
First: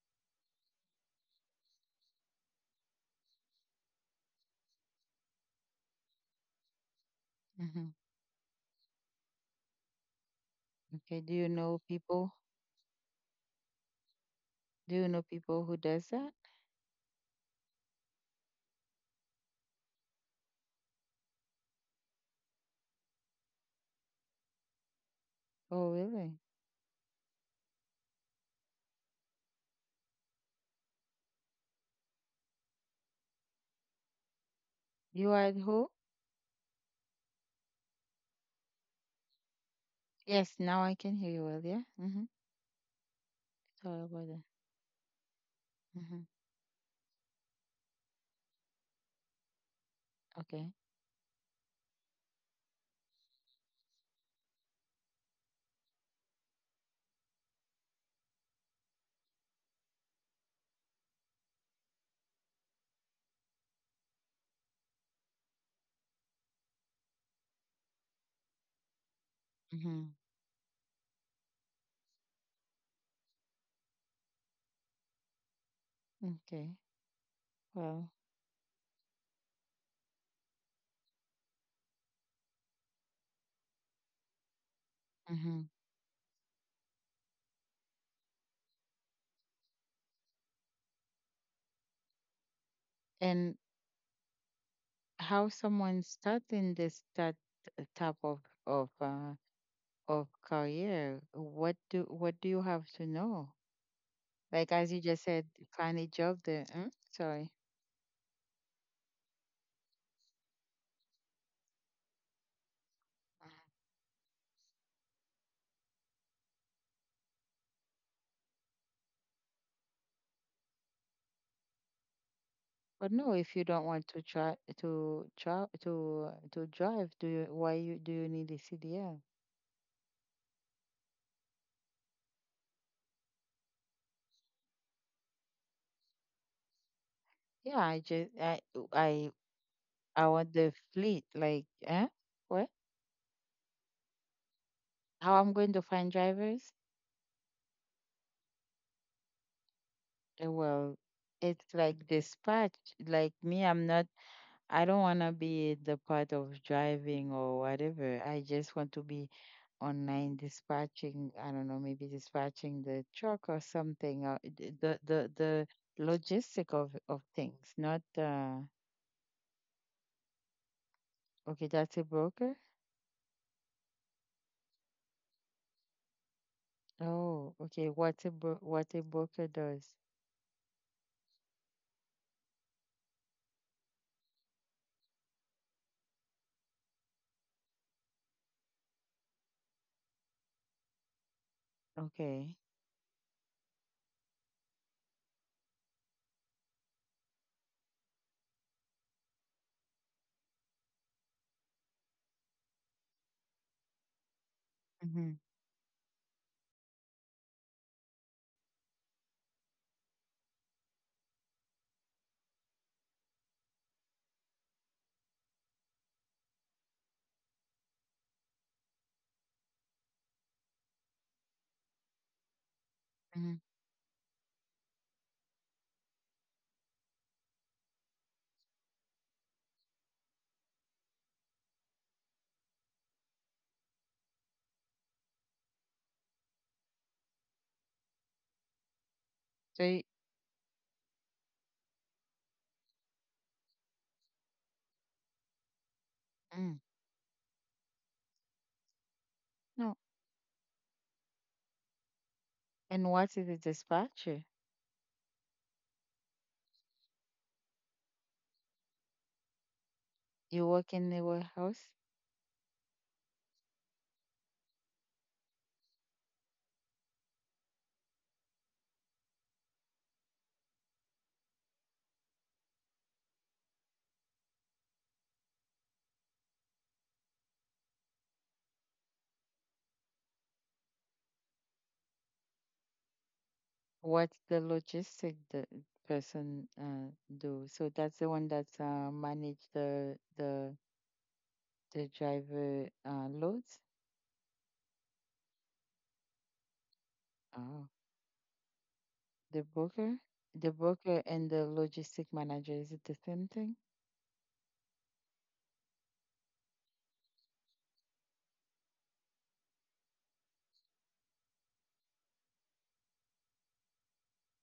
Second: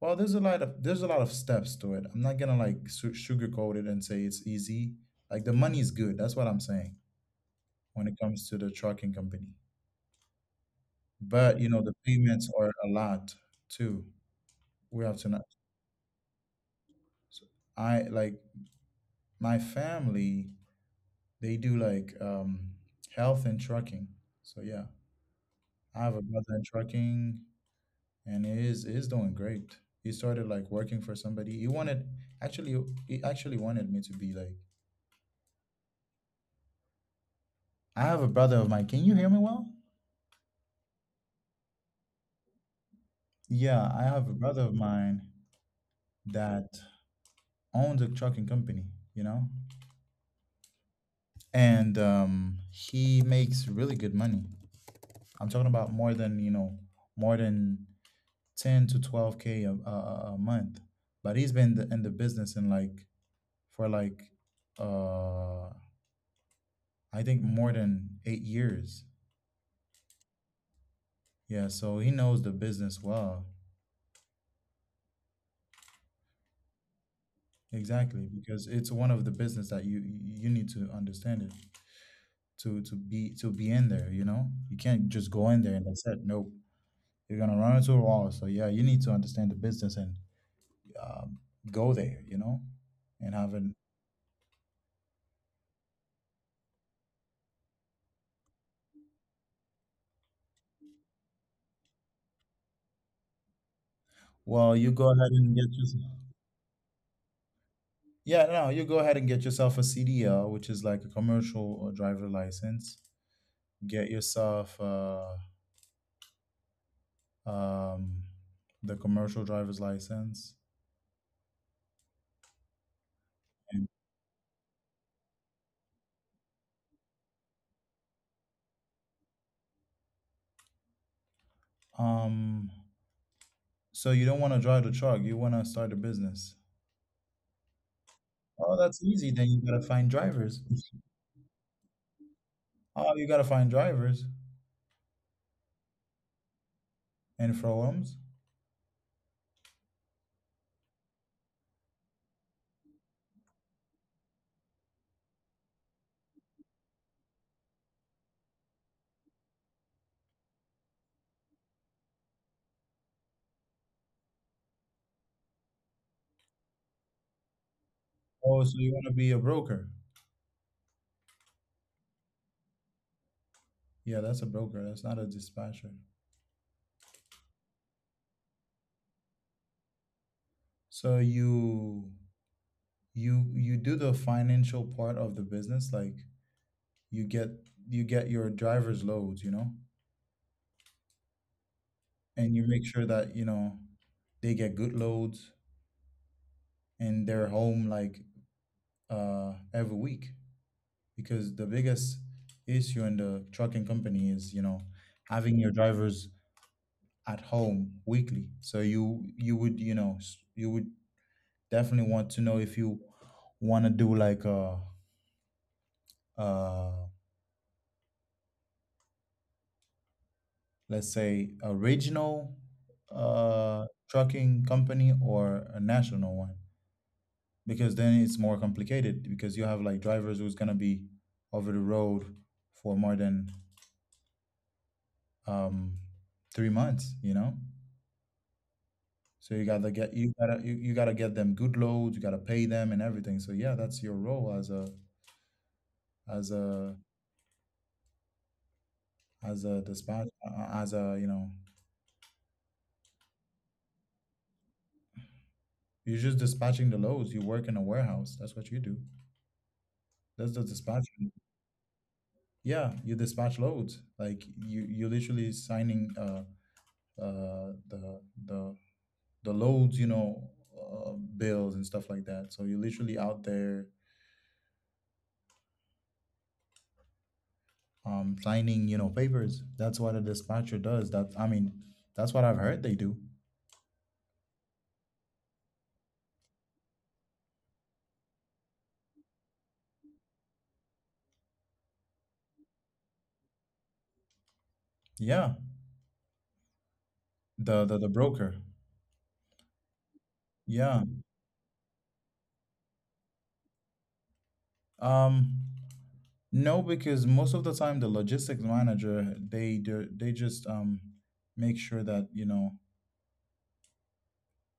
Speaker 1: well, there's a lot of there's a lot of steps to it. I'm not gonna like su- sugarcoat it and say it's easy. Like the money is good. That's what I'm saying
Speaker 2: Mhm.
Speaker 1: when it comes to the trucking company.
Speaker 2: Okay. Do you
Speaker 1: But you
Speaker 2: know
Speaker 1: know, the
Speaker 2: people?
Speaker 1: payments are a lot too.
Speaker 2: Do
Speaker 1: What
Speaker 2: you know
Speaker 1: else? Tonight.
Speaker 2: people who does that?
Speaker 1: I like my family. They do like, um, health and trucking. So yeah,
Speaker 2: Oh,
Speaker 1: I have a
Speaker 2: really?
Speaker 1: brother in trucking, and he is he is doing great. He started like working for somebody. He wanted actually, he actually wanted me to be like.
Speaker 2: You are at who?
Speaker 1: I have a brother of mine. Can you hear me well?
Speaker 2: Yes, now I can hear you well. Yeah. Mm-hmm.
Speaker 1: Yeah, I
Speaker 2: Sorry about
Speaker 1: have a
Speaker 2: that.
Speaker 1: brother of mine
Speaker 2: Mm-hmm.
Speaker 1: that owns a trucking company. You know,
Speaker 2: Okay.
Speaker 1: and um, he makes really good money. I'm talking about more than, you know, more than ten to twelve k a, a, a a month. But he's been th- in the business in like for like uh I think more than eight years.
Speaker 2: Mm-hmm.
Speaker 1: Yeah, so he knows the business well.
Speaker 2: Okay. Well.
Speaker 1: Exactly, because it's one of the business that you you need to understand it to to be to be in there. You know, you can't just go in
Speaker 2: Mm-hmm.
Speaker 1: there and that's it. Nope, you're gonna run into a wall. So yeah, you need to understand the business, and um, go there. You know, and have
Speaker 2: And
Speaker 1: an
Speaker 2: how someone starting this that type of of uh, of career? What do what do you have to know?
Speaker 1: well,
Speaker 2: Like
Speaker 1: you
Speaker 2: as you
Speaker 1: go
Speaker 2: just
Speaker 1: ahead
Speaker 2: said,
Speaker 1: and get your
Speaker 2: find a job there. Mm? Sorry.
Speaker 1: Yeah, no, no, you go ahead and get yourself a C D L, which is like a commercial or driver license. Get yourself uh, um, the commercial driver's license.
Speaker 2: But no, if you
Speaker 1: And,
Speaker 2: don't want to try to try to to drive, do you, why you do you need a C D L?
Speaker 1: um, so you don't want to drive the truck, you want to start a business.
Speaker 2: Yeah, I just I
Speaker 1: Oh, that's easy.
Speaker 2: I
Speaker 1: Then you gotta find
Speaker 2: I want
Speaker 1: drivers.
Speaker 2: the fleet. Like, eh? What?
Speaker 1: Oh, you gotta find drivers
Speaker 2: How I'm going to find drivers?
Speaker 1: and forums.
Speaker 2: Eh, well, it's like dispatch. Like me, I'm not, I don't want to be the part of driving or whatever. I just want to be online dispatching. I don't know, maybe dispatching the truck or something. Or the, the, the the logistic of, of things, not, uh,
Speaker 1: Oh, so you want to be a broker?
Speaker 2: okay, that's a broker.
Speaker 1: Yeah, that's a broker. That's not a dispatcher.
Speaker 2: Oh, okay. What a bro- what a broker does.
Speaker 1: So you you you do the financial part of the business, like you get you get your drivers loads, you know, and
Speaker 2: Okay.
Speaker 1: you make sure that, you know, they get good loads, and they're home like uh every week. Because the biggest issue in the trucking company is, you know,
Speaker 2: Mm-hmm.
Speaker 1: having your drivers at home weekly. So you you would, you know, s- you would definitely want to know if you want to do like a uh let's say a regional
Speaker 2: Mm-hmm.
Speaker 1: uh trucking company or a national one. Because then it's more complicated, because you have like drivers who's gonna be over the road for more than um three months, you know? So you gotta
Speaker 2: So,
Speaker 1: get you gotta you, you gotta get them good loads, you gotta pay them and everything. So yeah, that's your role as a as
Speaker 2: you.
Speaker 1: a as a
Speaker 2: No.
Speaker 1: dispatch uh, uh, as a, you know,
Speaker 2: And what is a dispatcher?
Speaker 1: you're just dispatching the loads. You work in a warehouse. That's what you do. That's the
Speaker 2: You work in the
Speaker 1: dispatching.
Speaker 2: warehouse?
Speaker 1: Yeah, you dispatch loads. Like you you literally signing uh uh the the the loads, you know, uh, bills and stuff like that. So you're literally out there, um, signing, you know, papers. That's what a dispatcher does. That, I mean, that's what I've heard they do.
Speaker 2: What the logistic the person uh, do? So that's the one that uh, manage the the the driver uh, loads.
Speaker 1: Yeah, the the,
Speaker 2: Oh,
Speaker 1: the broker.
Speaker 2: the broker, the
Speaker 1: Yeah.
Speaker 2: broker and the logistic manager, is it the same thing?
Speaker 1: Um, no, because most of the time the logistics manager, they do, they just um make sure that, you know,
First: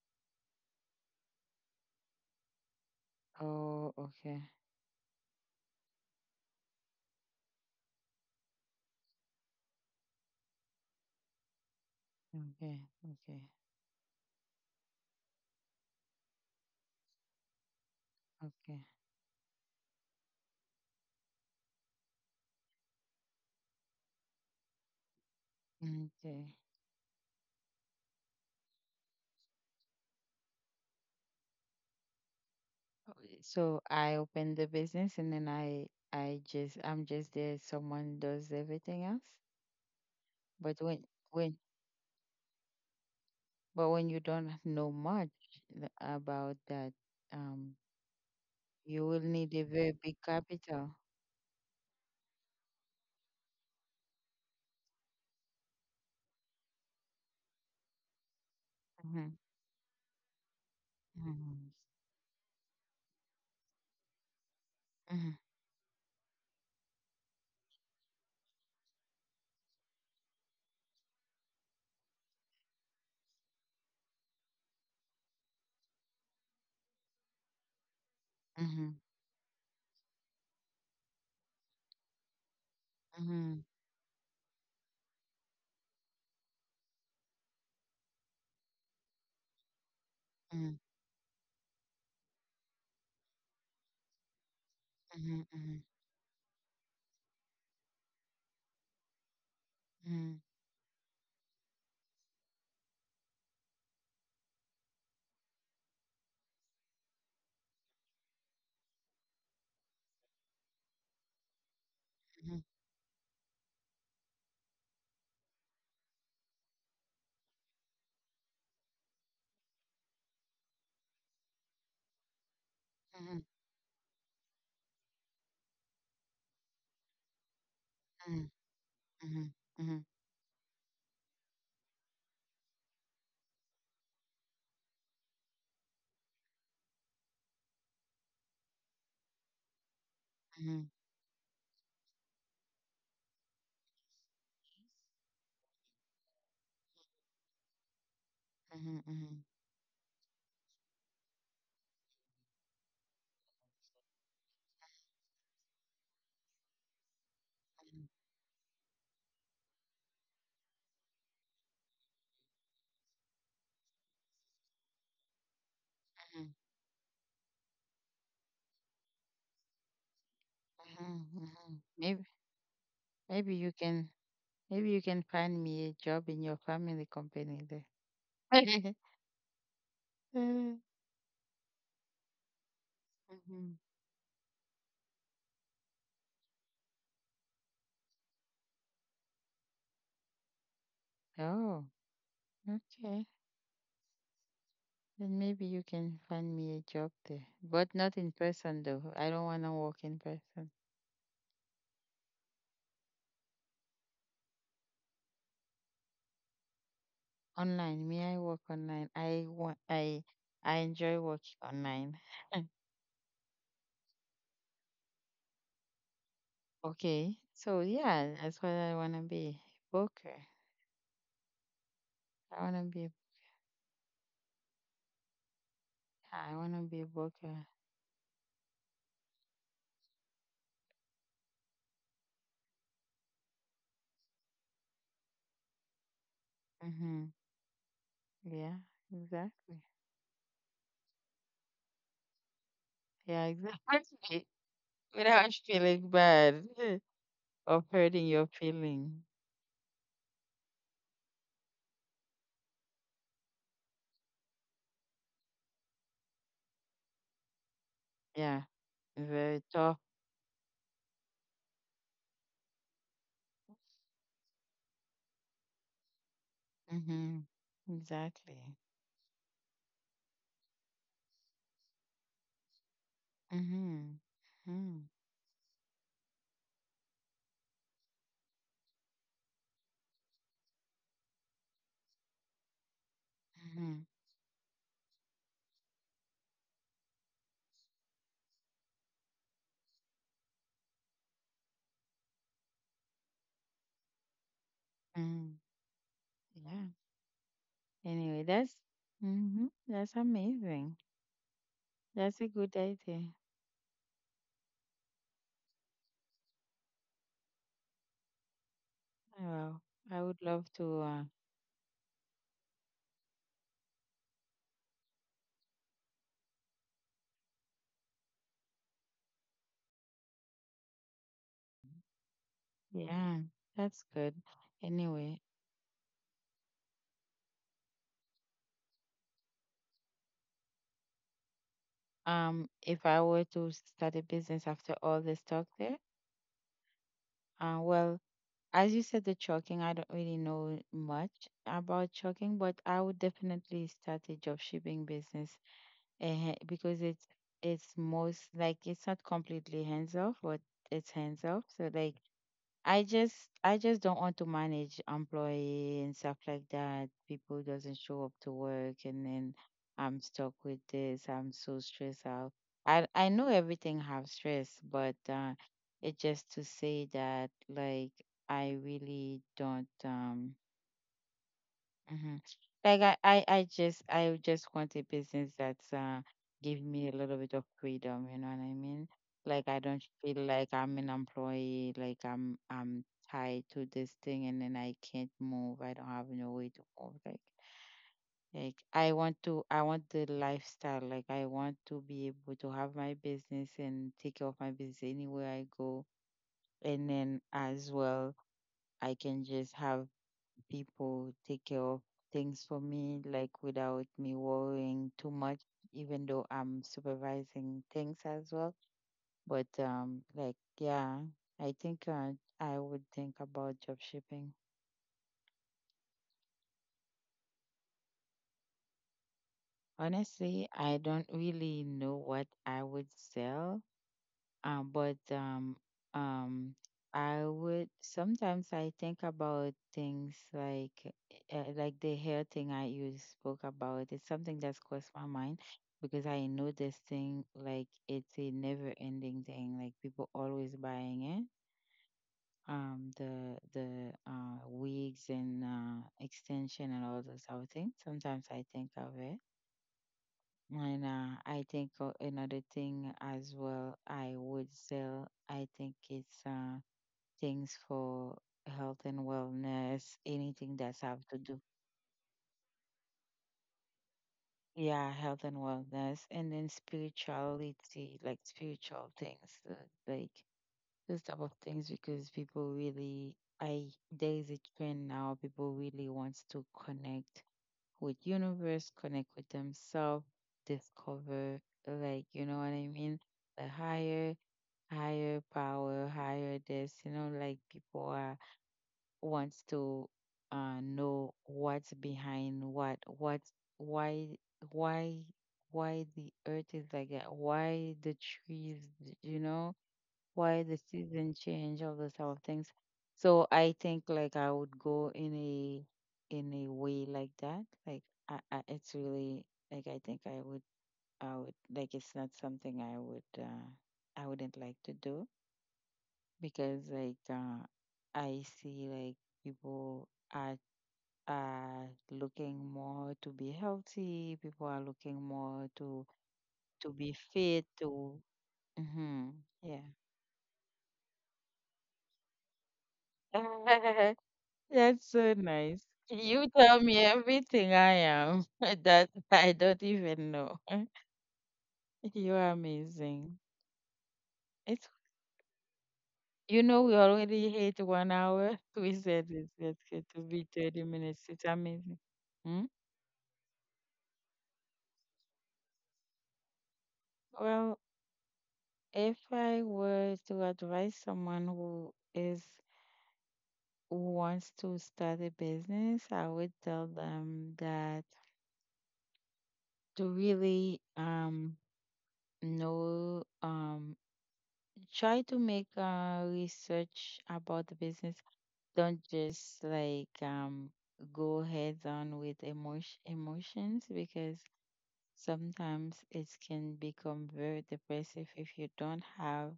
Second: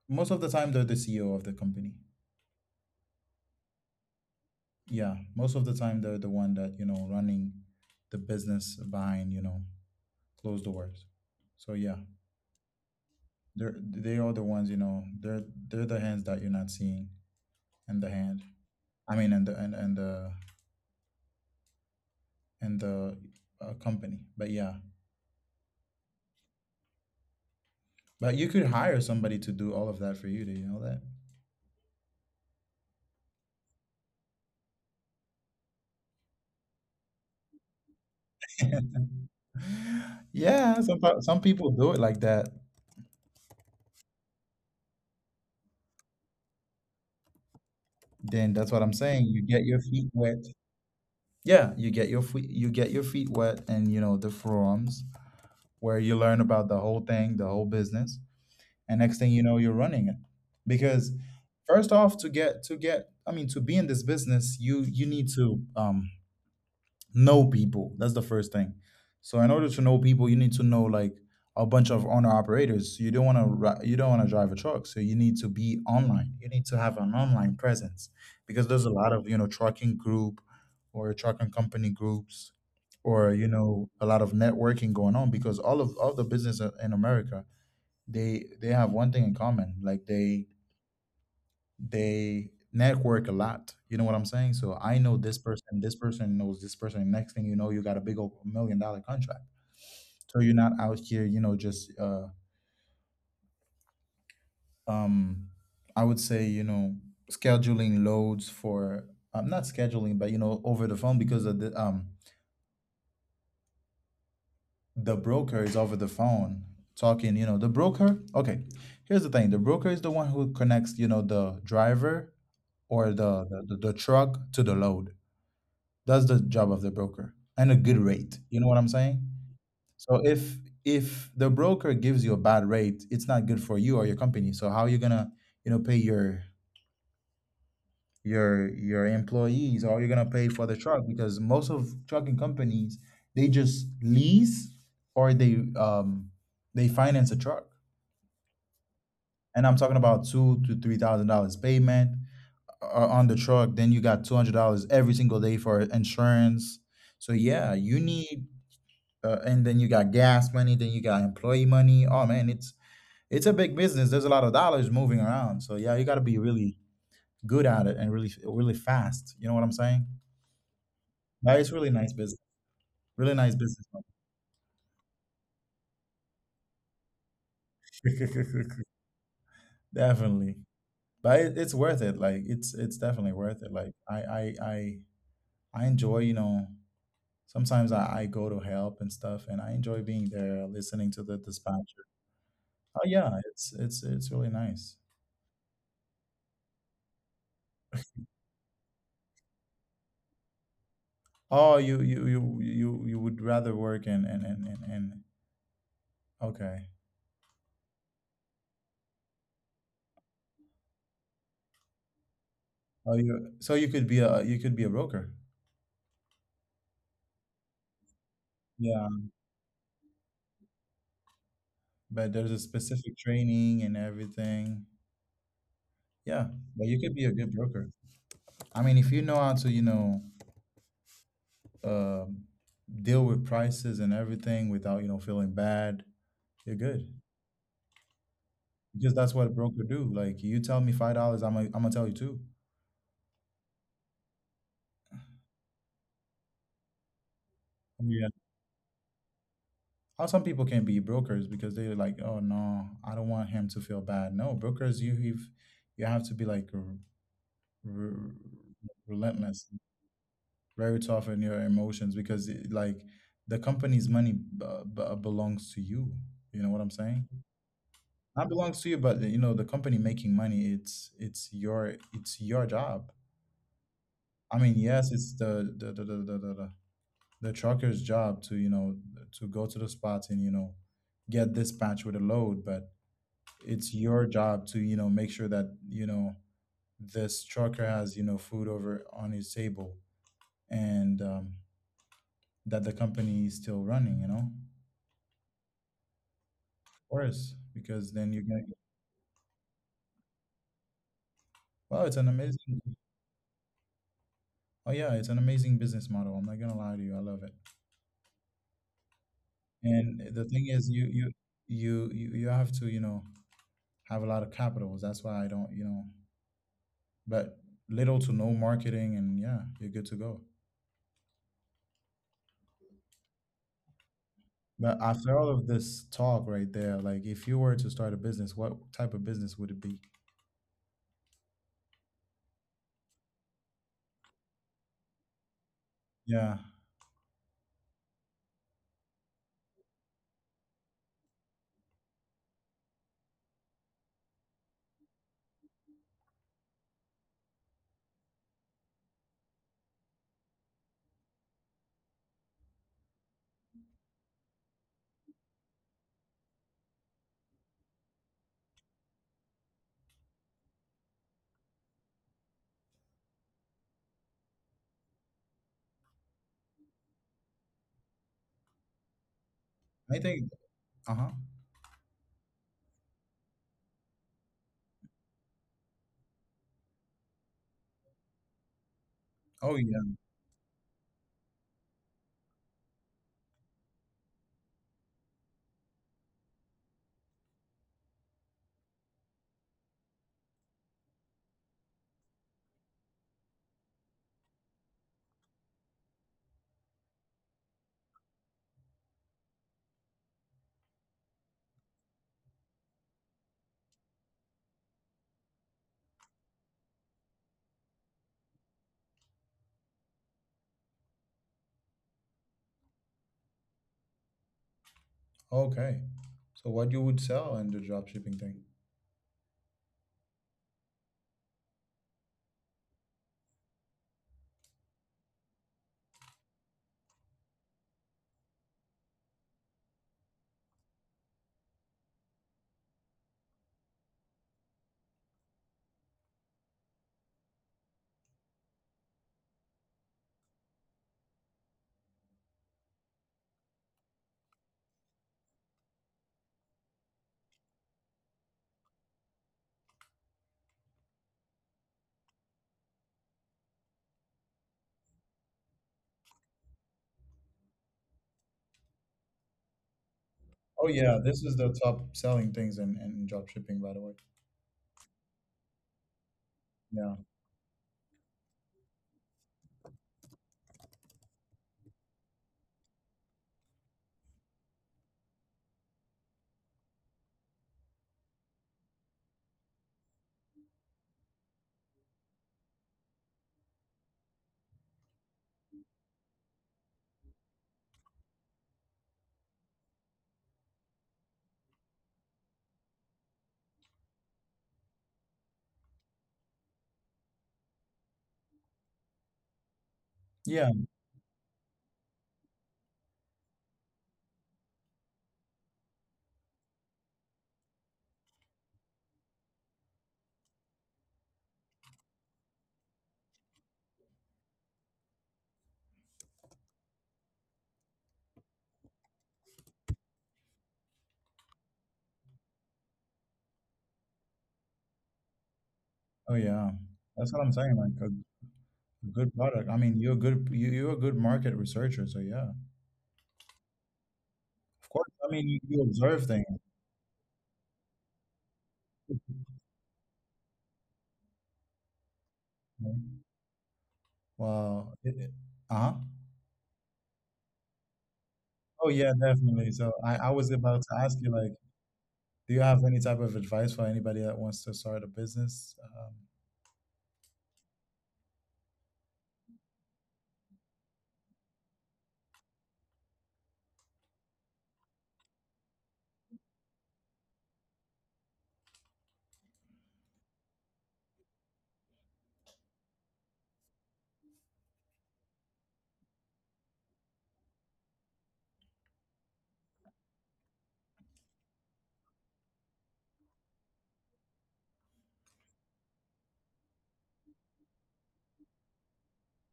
Speaker 1: most of the time they're the C E O of the company.
Speaker 2: Oh, okay,
Speaker 1: Yeah, most of the time they're the one that, you know, running the business behind, you know, closed doors. So yeah.
Speaker 2: okay, okay,
Speaker 1: They're they are the ones, you know. They're they're the hands that you're not seeing, and the hand.
Speaker 2: okay,
Speaker 1: I mean, and the and and the and the uh, company. But yeah,
Speaker 2: okay.
Speaker 1: but you could hire somebody to do all of that for you. Do you know that?
Speaker 2: So I open the business and then I I just I'm just there. Someone does everything else. But
Speaker 1: Yeah,
Speaker 2: when
Speaker 1: some pa- some
Speaker 2: when
Speaker 1: people do it like that.
Speaker 2: but when you don't know much th- about that, um,
Speaker 1: Then that's what I'm
Speaker 2: you will
Speaker 1: saying. You
Speaker 2: need a
Speaker 1: get your
Speaker 2: very
Speaker 1: feet
Speaker 2: big
Speaker 1: wet.
Speaker 2: capital.
Speaker 1: Yeah, you get your feet you get your feet wet, and you know the forums where you learn about the whole thing, the whole business. And next thing
Speaker 2: Mhm,
Speaker 1: you know, you're running it because
Speaker 2: mhm,
Speaker 1: first off, to get to get I mean to be in this business, you you need
Speaker 2: mhm,
Speaker 1: to um know people. That's the first thing. So in order to know people, you need to know like a bunch of owner operators. You don't want to you don't want to drive a truck, so you need to be online, you need to have an online presence because there's
Speaker 2: mhm,
Speaker 1: a lot of, you know, trucking group or trucking company groups, or, you
Speaker 2: mhm,
Speaker 1: know, a lot of networking going on because all of all the business in America, they they have one thing in common. Like they
Speaker 2: mhm,
Speaker 1: they network a lot. You know what I'm saying? So I know this
Speaker 2: mhm, mhm,
Speaker 1: person, this person knows this person, next thing you know, you got a big old million dollar contract.
Speaker 2: mhm,
Speaker 1: So you're not out here, you know, just uh um I would say, you know, scheduling loads for, I'm not scheduling, but, you know, over the phone because of the um
Speaker 2: mhm,
Speaker 1: the broker is over the phone talking. You know, the broker, okay, here's the thing. The broker is the one who connects, you know, the driver or
Speaker 2: mhm, mhm,
Speaker 1: the, the, the, the truck to the load. That's the job of the broker, and a good rate.
Speaker 2: mhm,
Speaker 1: You know what I'm saying?
Speaker 2: mhm, mhm, mhm,
Speaker 1: So if if the broker gives you a bad rate, it's not good for you or your company. So how are you gonna, you know, pay your your your employees, or you're gonna pay for the
Speaker 2: mhm,
Speaker 1: truck? Because most of trucking companies, they just lease, or they um they finance a truck.
Speaker 2: mhm, mhm. Mhm.
Speaker 1: And I'm talking about two to three thousand dollars payment are on the truck, then you got two hundred dollars every single day for insurance. So yeah, you need, uh, and then you got gas money, then you got employee money. Oh man, it's it's a big business. There's a lot of dollars moving around. So yeah, you got to be really good at it and really really fast. You know what I'm saying? But it's really nice
Speaker 2: Maybe
Speaker 1: business. Really
Speaker 2: maybe
Speaker 1: nice
Speaker 2: you
Speaker 1: business.
Speaker 2: can maybe you can find me a job in your family company there.
Speaker 1: Definitely, but it, it's worth it. Like it's it's definitely worth it.
Speaker 2: Mhm.
Speaker 1: Like I I I I enjoy, you know, sometimes I, I go to help and stuff, and I enjoy being there, listening to the
Speaker 2: Oh,
Speaker 1: dispatcher. Oh
Speaker 2: okay.
Speaker 1: yeah, it's it's it's really nice.
Speaker 2: Then maybe you can find me a job there, but not in person though. I don't want to work in person.
Speaker 1: Oh, you you you you you would rather work, and and and and, and okay.
Speaker 2: Online, may I work online? I want, I, I enjoy working online.
Speaker 1: Oh, you, so you could be a you could be a broker.
Speaker 2: Okay, so yeah, that's what I
Speaker 1: Yeah,
Speaker 2: want to be. Booker.
Speaker 1: but there's a
Speaker 2: I want to be.
Speaker 1: specific training and everything. Yeah,
Speaker 2: I want to
Speaker 1: but
Speaker 2: be
Speaker 1: you
Speaker 2: a
Speaker 1: could be a good
Speaker 2: booker.
Speaker 1: broker. I mean, if you know how to, you know, um deal with prices and everything without, you know, feeling bad, you're good.
Speaker 2: Mhm. Yeah.
Speaker 1: Because that's what a
Speaker 2: Exactly.
Speaker 1: broker do. Like you tell me five dollars, I'm gonna I'm gonna tell you two.
Speaker 2: Yeah. Exactly. Without feeling bad or hurting
Speaker 1: Yeah.
Speaker 2: your feeling.
Speaker 1: How some people can be brokers because they're like, oh no, I don't want him to feel bad. No, brokers, you have you have to be like r r-
Speaker 2: Yeah. Very
Speaker 1: relentless,
Speaker 2: tough.
Speaker 1: very tough in your emotions because it, like, the company's money b b belongs to you. You know what I'm saying?
Speaker 2: Mhm.
Speaker 1: Not
Speaker 2: Exactly.
Speaker 1: belongs to you, but you know, the company making money. It's it's your it's your job.
Speaker 2: Mm-hmm.
Speaker 1: I mean,
Speaker 2: Mm-hmm.
Speaker 1: yes, it's the the the the the, the, the trucker's job to, you know, to go to the spots and, you know, get dispatched with a load. But it's
Speaker 2: Mm-hmm.
Speaker 1: your job to, you know, make sure that, you know, this trucker has, you know, food over on his table, and um, that the company is still running, you know, of
Speaker 2: Mm-hmm. Yeah.
Speaker 1: course, because then
Speaker 2: Anyway,
Speaker 1: you're gonna
Speaker 2: that's mm-hmm, that's amazing.
Speaker 1: wow, it's an
Speaker 2: That's a good
Speaker 1: amazing.
Speaker 2: idea.
Speaker 1: Oh yeah, it's an amazing business model. I'm not gonna lie to you, I love it.
Speaker 2: Wow. I
Speaker 1: And
Speaker 2: would
Speaker 1: the thing
Speaker 2: love
Speaker 1: is,
Speaker 2: to
Speaker 1: you
Speaker 2: uh
Speaker 1: you you you you have to, you know, have a lot of capitals. That's why I don't, you know, but little to no marketing, and yeah, you're good to go.
Speaker 2: yeah, that's good.
Speaker 1: But after
Speaker 2: Anyway,
Speaker 1: all of this talk right there, like if you were to start a business, what type of business would it be?
Speaker 2: um if I were to start a business after all this talk there,
Speaker 1: Yeah.
Speaker 2: uh well, as you said, the chalking, I don't really know much about chalking, but I would definitely start a job shipping business uh, because it's it's most like, it's not completely hands off, but it's hands off. So like I just I just don't want to manage employee and stuff like that. People doesn't show up to work, and then I'm stuck with this. I'm so stressed out. I I know everything have stress, but uh, it's just to say that like I really don't
Speaker 1: I think
Speaker 2: um
Speaker 1: uh-huh
Speaker 2: Mhm. Like I, I, I just, I just want a business that's uh give me a little bit of freedom. You know what I mean? Like I
Speaker 1: Oh
Speaker 2: don't
Speaker 1: yeah.
Speaker 2: feel like I'm an employee. Like I'm, I'm tied to this thing, and then I can't move. I don't have no way to move. Like, like I want to, I want the lifestyle. Like I want to be able to have my business and take care of my business anywhere I go, and then as well, I can just have people take care of things for me, like without me worrying too much, even though I'm supervising things as well. But um, like yeah, I think uh, I would think about job shipping.
Speaker 1: Okay, so what you would sell in the drop shipping thing?
Speaker 2: Honestly, I don't really know what I would sell. Um, but um, um, I would sometimes, I think about things like uh, like the hair thing I you spoke about. It's something that's crossed my mind because I know this thing, like it's a never ending thing. Like people always buying it. Um, the the uh, wigs and uh, extension and all those other things. Sometimes I think of it and uh, I think uh, another thing as well I would sell, I think it's uh, things for health and wellness, anything
Speaker 1: Oh
Speaker 2: that's
Speaker 1: yeah,
Speaker 2: have
Speaker 1: this
Speaker 2: to
Speaker 1: is
Speaker 2: do.
Speaker 1: the top selling things in, in drop shipping, by the way.
Speaker 2: Yeah, health and wellness, and then
Speaker 1: Yeah.
Speaker 2: spirituality, like spiritual things, uh, like those type of things, because people really, I there is a trend now. People really wants to connect with universe, connect with themselves, discover, like, you know what I mean, the higher, higher power, higher this, you know, like people are wants to uh know what's behind what, what why, why why the earth is like that, why the trees, you know, why
Speaker 1: Yeah,
Speaker 2: the season change, all those type of things. So I think like I would go in a in a way like that. Like I, I it's really like, I think I would I would like it's not something I would uh I wouldn't like to do because like uh, I see like people are are looking more to be healthy. People are looking more to
Speaker 1: oh yeah,
Speaker 2: to be
Speaker 1: that's what I'm
Speaker 2: fit.
Speaker 1: saying. Like a
Speaker 2: To
Speaker 1: a
Speaker 2: hmm
Speaker 1: good product. I
Speaker 2: yeah,
Speaker 1: mean, you're a good you, you're a good market researcher. So yeah, of
Speaker 2: that's
Speaker 1: course. I
Speaker 2: so
Speaker 1: mean, you,
Speaker 2: nice.
Speaker 1: you observe
Speaker 2: You
Speaker 1: things.
Speaker 2: tell me everything I am that I don't even know. You are
Speaker 1: Right?
Speaker 2: amazing. It's,
Speaker 1: Wow. It- it- Uh-huh.
Speaker 2: you know, we already hit one hour.
Speaker 1: Oh
Speaker 2: We
Speaker 1: yeah,
Speaker 2: said it's,
Speaker 1: definitely.
Speaker 2: let's
Speaker 1: So
Speaker 2: get to
Speaker 1: I, I
Speaker 2: be
Speaker 1: was
Speaker 2: thirty
Speaker 1: about to
Speaker 2: minutes.
Speaker 1: ask you,
Speaker 2: It's
Speaker 1: like,
Speaker 2: amazing.
Speaker 1: do you
Speaker 2: Hmm?
Speaker 1: have any type of advice for anybody that wants to start a business? Um,
Speaker 2: Well, if I were to advise someone who is who wants to start a business, I would tell them that to really um know um try to make uh research about the business. Don't just like um go heads on with emotion emotions, because sometimes it can become very depressive if you don't have,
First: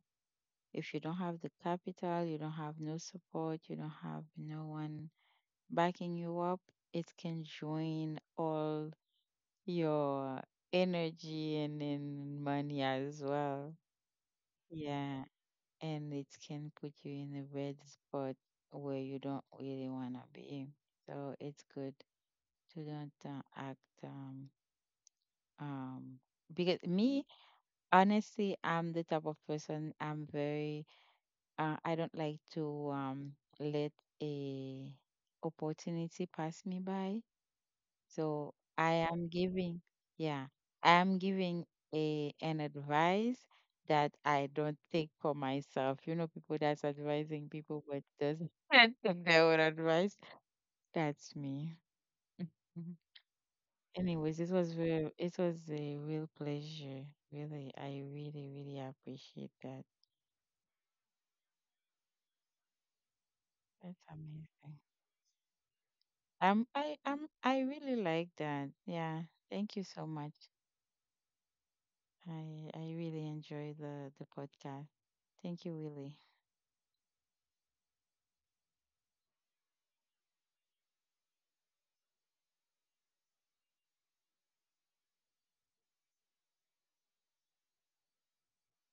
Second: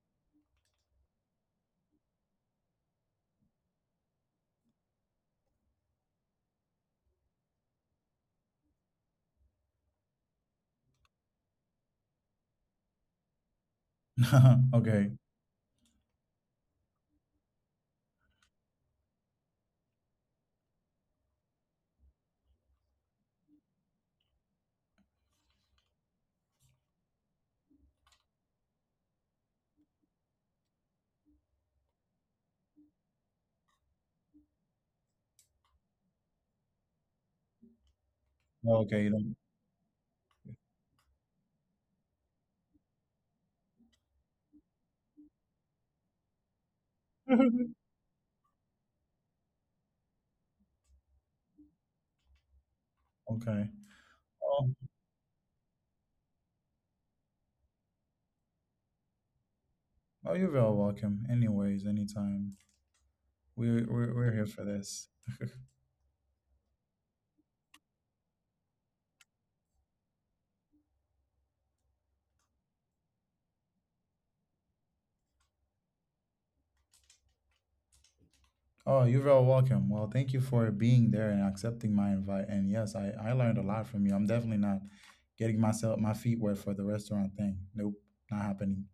Speaker 2: if you don't have the capital, you don't have no support, you don't have no one backing you up, it can drain all your energy and then money as well.
Speaker 1: Okay.
Speaker 2: Yeah, and it can put you in a bad spot where you don't really want to be. So it's good to don't uh, act um um because me, honestly, I'm the type of person. I'm very uh, I don't like to um, let a opportunity pass me by. So
Speaker 1: Well, okay,
Speaker 2: I
Speaker 1: you
Speaker 2: am
Speaker 1: don't.
Speaker 2: giving, yeah, I am giving a an advice that I don't think for myself. You know, people that's advising people but doesn't think their own advice. That's me. Mhm.
Speaker 1: Okay.
Speaker 2: Anyways, this
Speaker 1: Well,
Speaker 2: was real. It was a real pleasure. Really, I really, really appreciate that.
Speaker 1: oh, you're very welcome. Anyways, anytime. We
Speaker 2: That's
Speaker 1: we're, we're here for
Speaker 2: amazing.
Speaker 1: this.
Speaker 2: Um, I um, I really like that. Yeah, thank you so much. I I really enjoy the the podcast. Thank you, Willie.
Speaker 1: Oh, you're very welcome. Well, thank you for being there and accepting my invite. And yes, I I learned a lot from you. I'm definitely not getting myself my feet wet for the restaurant thing. Nope, not happening.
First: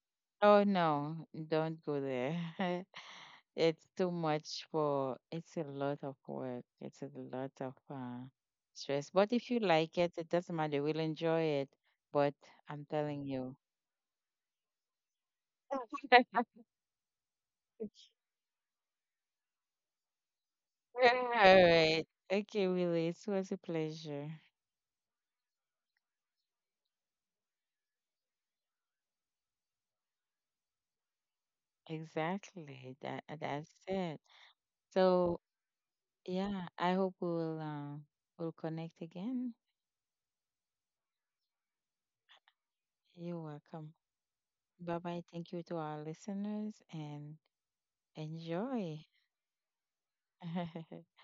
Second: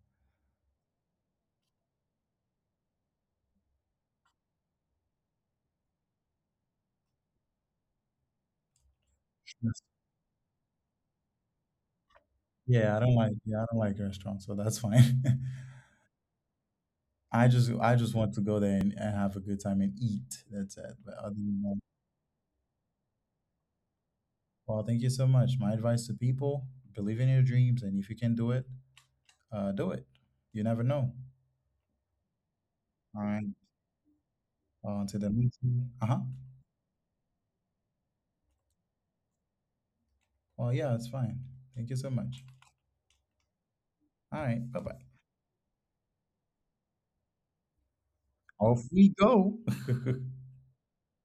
Speaker 2: Oh no, don't go there. It's too much for. It's a lot of work. It's a lot of uh, stress. But if you like it, it doesn't matter. We'll enjoy it. But I'm
Speaker 1: Yeah, I don't
Speaker 2: telling
Speaker 1: like yeah,
Speaker 2: you.
Speaker 1: I don't like restaurants, so that's fine. I just I just want to go there and, and have a good time and eat. That's it. But
Speaker 2: All
Speaker 1: other than that,
Speaker 2: right. Okay, Willie. It was a pleasure.
Speaker 1: well, thank you so much. My advice to people, believe in your dreams, and if you can do it, uh do it. You never know.
Speaker 2: Exactly.
Speaker 1: All
Speaker 2: That
Speaker 1: right.
Speaker 2: that's it.
Speaker 1: On to the
Speaker 2: So
Speaker 1: next. Uh-huh.
Speaker 2: yeah, I hope we'll uh, we'll connect again.
Speaker 1: Well, yeah, it's fine. Thank you so much.
Speaker 2: You're welcome.
Speaker 1: All right, bye-bye.
Speaker 2: Bye bye. Thank you to our listeners, and
Speaker 1: Off
Speaker 2: enjoy.
Speaker 1: we go.